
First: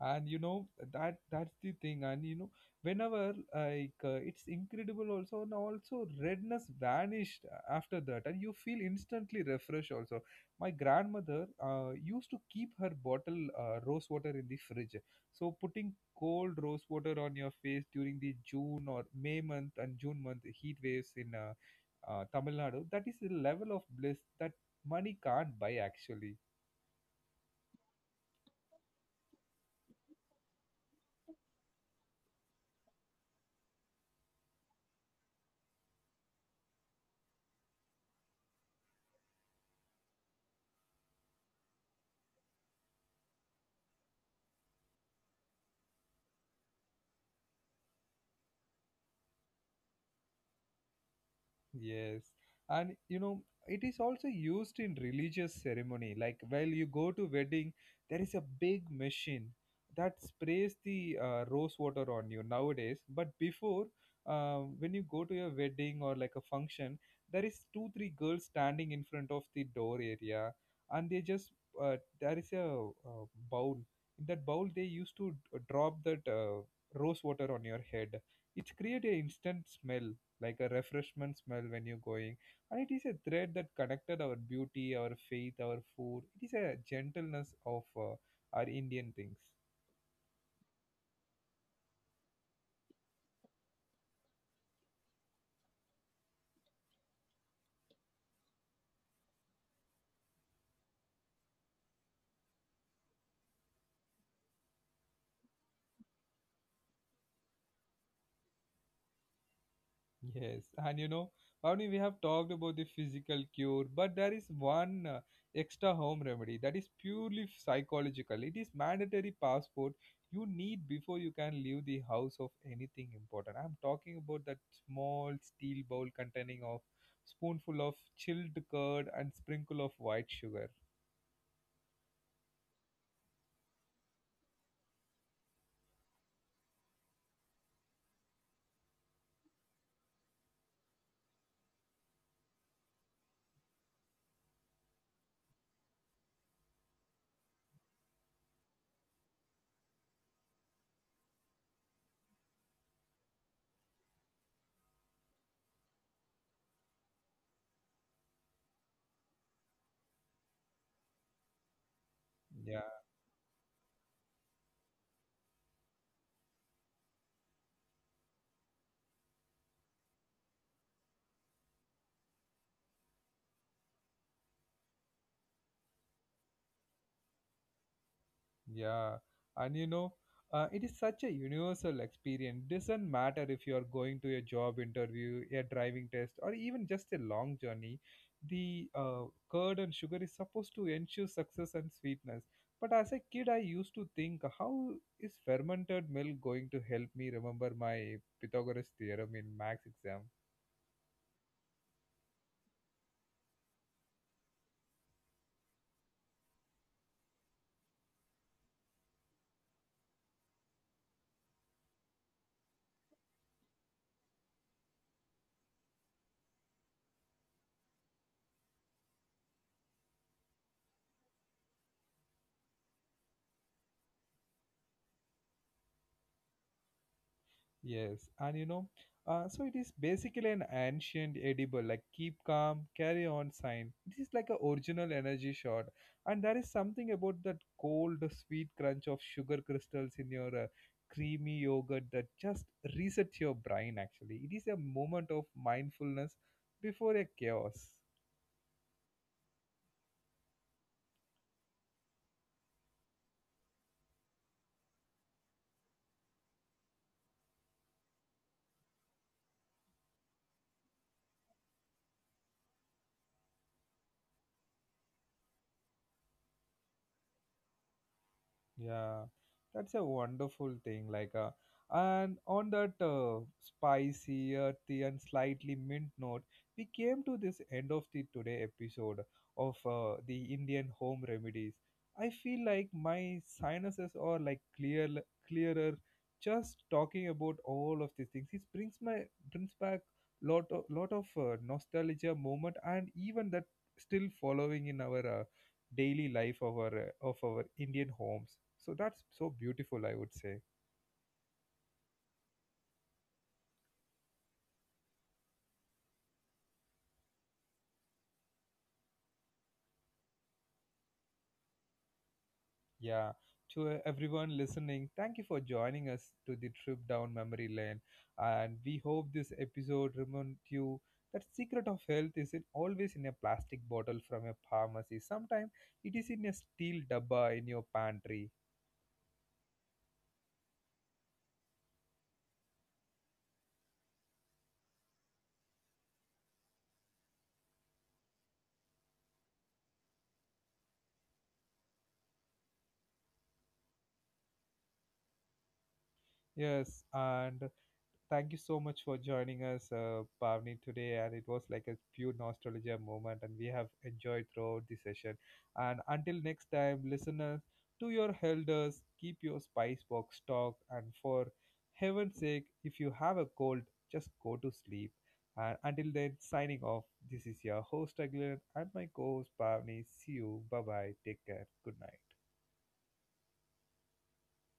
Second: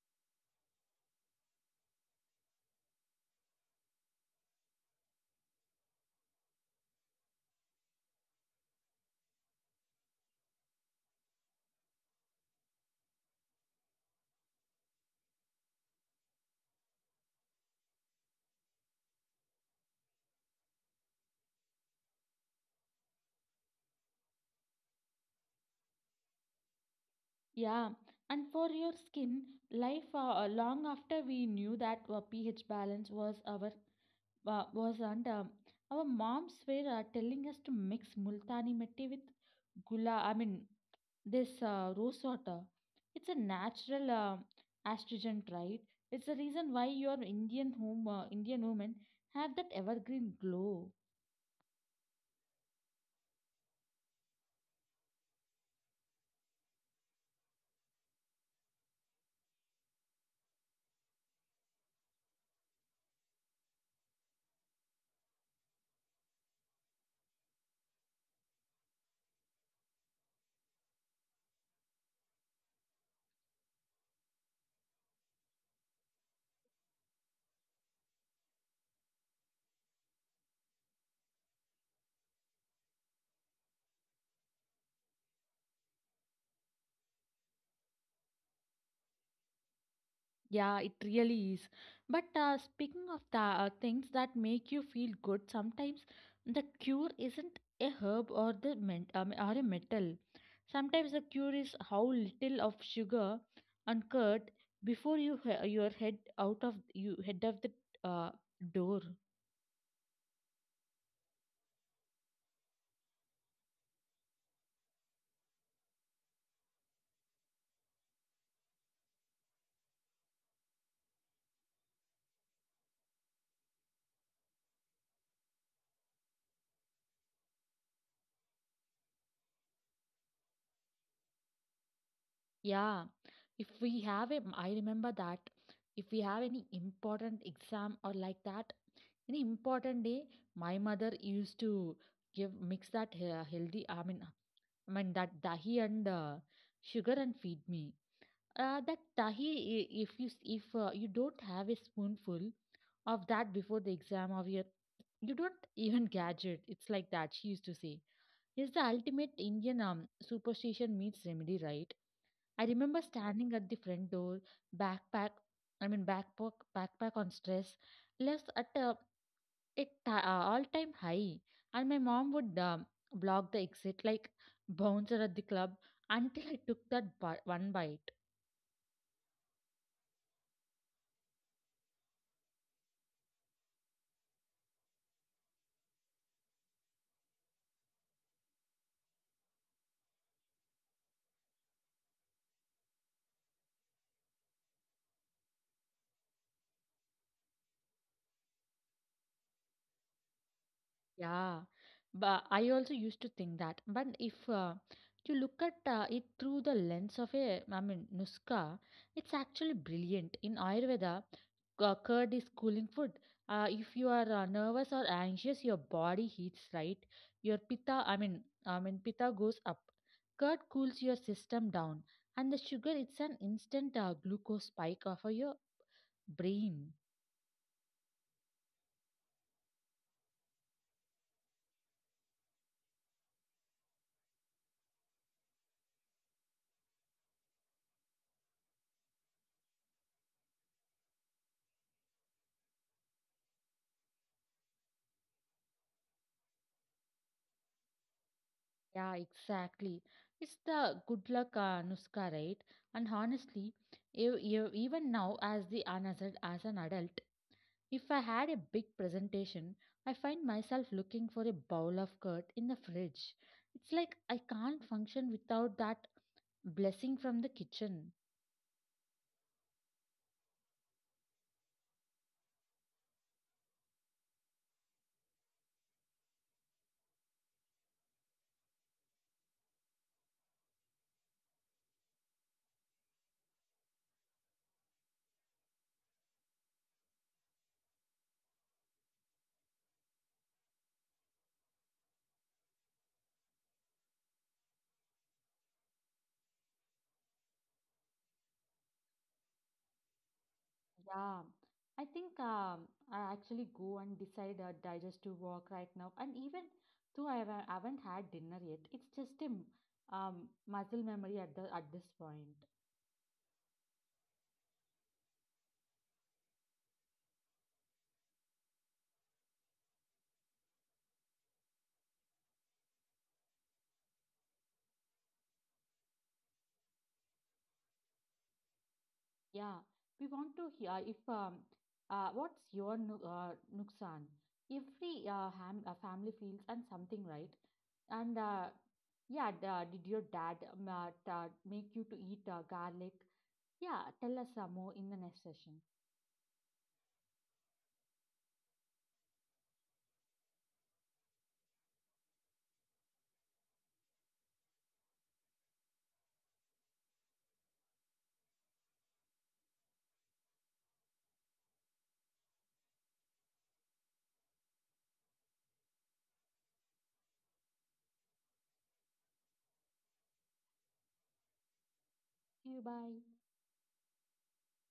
A: And you know that that's the thing, and you know whenever like uh, it's incredible also, and also redness vanished after that and you feel instantly refreshed also. My grandmother uh, used to keep her bottle uh, rose water in the fridge, so putting cold rose water on your face during the june or may month and june month heat waves in uh, uh, tamil nadu, that is a level of bliss that money can't buy actually.
B: Yeah, and for your skin, life uh, long after we knew that our pH balance was our wa- was and um, our moms were uh, telling us to mix multani mitti with gula I mean this uh, rose water. It's a natural uh, astringent, right? It's the reason why your indian home uh, indian women have that evergreen glow.
A: Yes. And you know, it is also used in religious ceremony. Like while you go to wedding, there is a big machine that sprays the uh, rose water on you nowadays. But before, uh, when you go to your wedding or like a function, there is two three girls standing in front of the door area, and they just uh, there is a uh, bowl. In that bowl, they used to d- drop that uh, rose water on your head. It create a instant smell, like a refreshment smell when you're going, and it is a thread that connected our beauty, our faith, our food. It is a gentleness of uh, our indian things.
B: Yeah, it really is. But uh, speaking of the uh, things that make you feel good, sometimes the cure isn't a herb or the men- um, or a metal. Sometimes the cure is how little of sugar and curd before you he- your head out of you head of the uh, door.
A: Yes, and you know, Bhavani, we have talked about the physical cure, but there is one uh, extra home remedy that is purely psychological. It is mandatory passport you need before you can leave the house of anything important. I'm talking about that small steel bowl containing of spoonful of chilled curd and sprinkle of white sugar.
B: Yeah, if we have a, I remember that if we have any important exam or like that an important day, my mother used to give mix that he- uh, healthy. I mean, uh, I mean that dahi and uh, sugar and feed me. Uh, that dahi, i- if you s- if uh, you don't have a spoonful of that before the exam of your, you don't even catch it. It's like that. She used to say, "Is the ultimate Indian um, superstition meets remedy, right?" I remember
A: Yeah.
B: standing at the front door, backpack, I mean backpack, backpack on stress, left at a, a ti- uh, all-time high, and my mom would um, block the exit like bouncer at the club until I took that bi- one bite.
A: Yeah, and you know, uh, it is such a universal experience. Doesn't matter if you are going to a job interview, a driving test, or even just a long journey. The uh, curd and sugar is supposed to ensure success and sweetness. But as a kid, I used to think, how is fermented milk going to help me remember my Pythagoras theorem in max exam?
B: Yeah, but I also used to think that. But if uh, you look at uh, it through the lens of a, I mean, Nuska, it's actually brilliant. In Ayurveda, cu- curd is cooling food. Uh, if you are uh, nervous or anxious, your body heats, right? Your pitta, I mean, I mean, pitta goes up. Curd cools your system down, and the sugar, it's an instant uh, glucose spike for your brain.
A: Yes, and you know, uh, so it is basically an ancient edible, like keep calm, carry on sign. It is like a original energy shot, and there is something about that cold, sweet crunch of sugar crystals in your uh, creamy yogurt that just resets your brain. Actually, it is a moment of mindfulness before a chaos.
B: Yeah, exactly. It's the good luck uh, Nuska, right? And honestly, ev- ev- even now, as the an- as, a- as an adult, if I had a big presentation, I find myself looking for a bowl of curd in the fridge. It's like I can't function without that blessing from the kitchen.
A: Yeah, that's a wonderful thing. Like, uh, and on that uh, spicy, earthy, and slightly mint note, we came to this end of the today episode of uh, the Indian home remedies. I feel like my sinuses are like clear, clearer. Just talking about all of these things, it brings my brings back lot of lot of uh, nostalgia moment, and even that still following in our uh, daily life of our uh, of our Indian homes. So that's so beautiful, I would say.
B: Yeah, I think um, I actually go and decide a digestive walk right now. And even though I haven't, I haven't had dinner yet, it's just a m- um, muscle memory at the at this point.
A: Yeah. To uh, everyone listening, thank you for joining us to the trip down memory lane, and we hope this episode reminds you that secret of health isn't always in a plastic bottle from a pharmacy. Sometimes it is in a steel dabba in your pantry.
B: Yeah, we want to hear uh, if um, uh, what's your nu- uh, nuksan? Every uh, ham uh, family feels and something, right? And uh, yeah, d- uh, did your dad um, uh, t- uh, make you to eat uh, garlic? Yeah, tell us some more in the next session.
A: Yes, and thank you so much for joining us, uh, Pavni, today. And it was like a pure nostalgia moment, and we have enjoyed throughout the session. And until next time, listeners, to your elders, keep your spice box stocked. And for heaven's sake, if you have a cold, just go to sleep. And until then, signing off. This is your host, Aglan, and my co host, Pavni. See you. Bye bye. Take care. Good night.
B: See you, bye.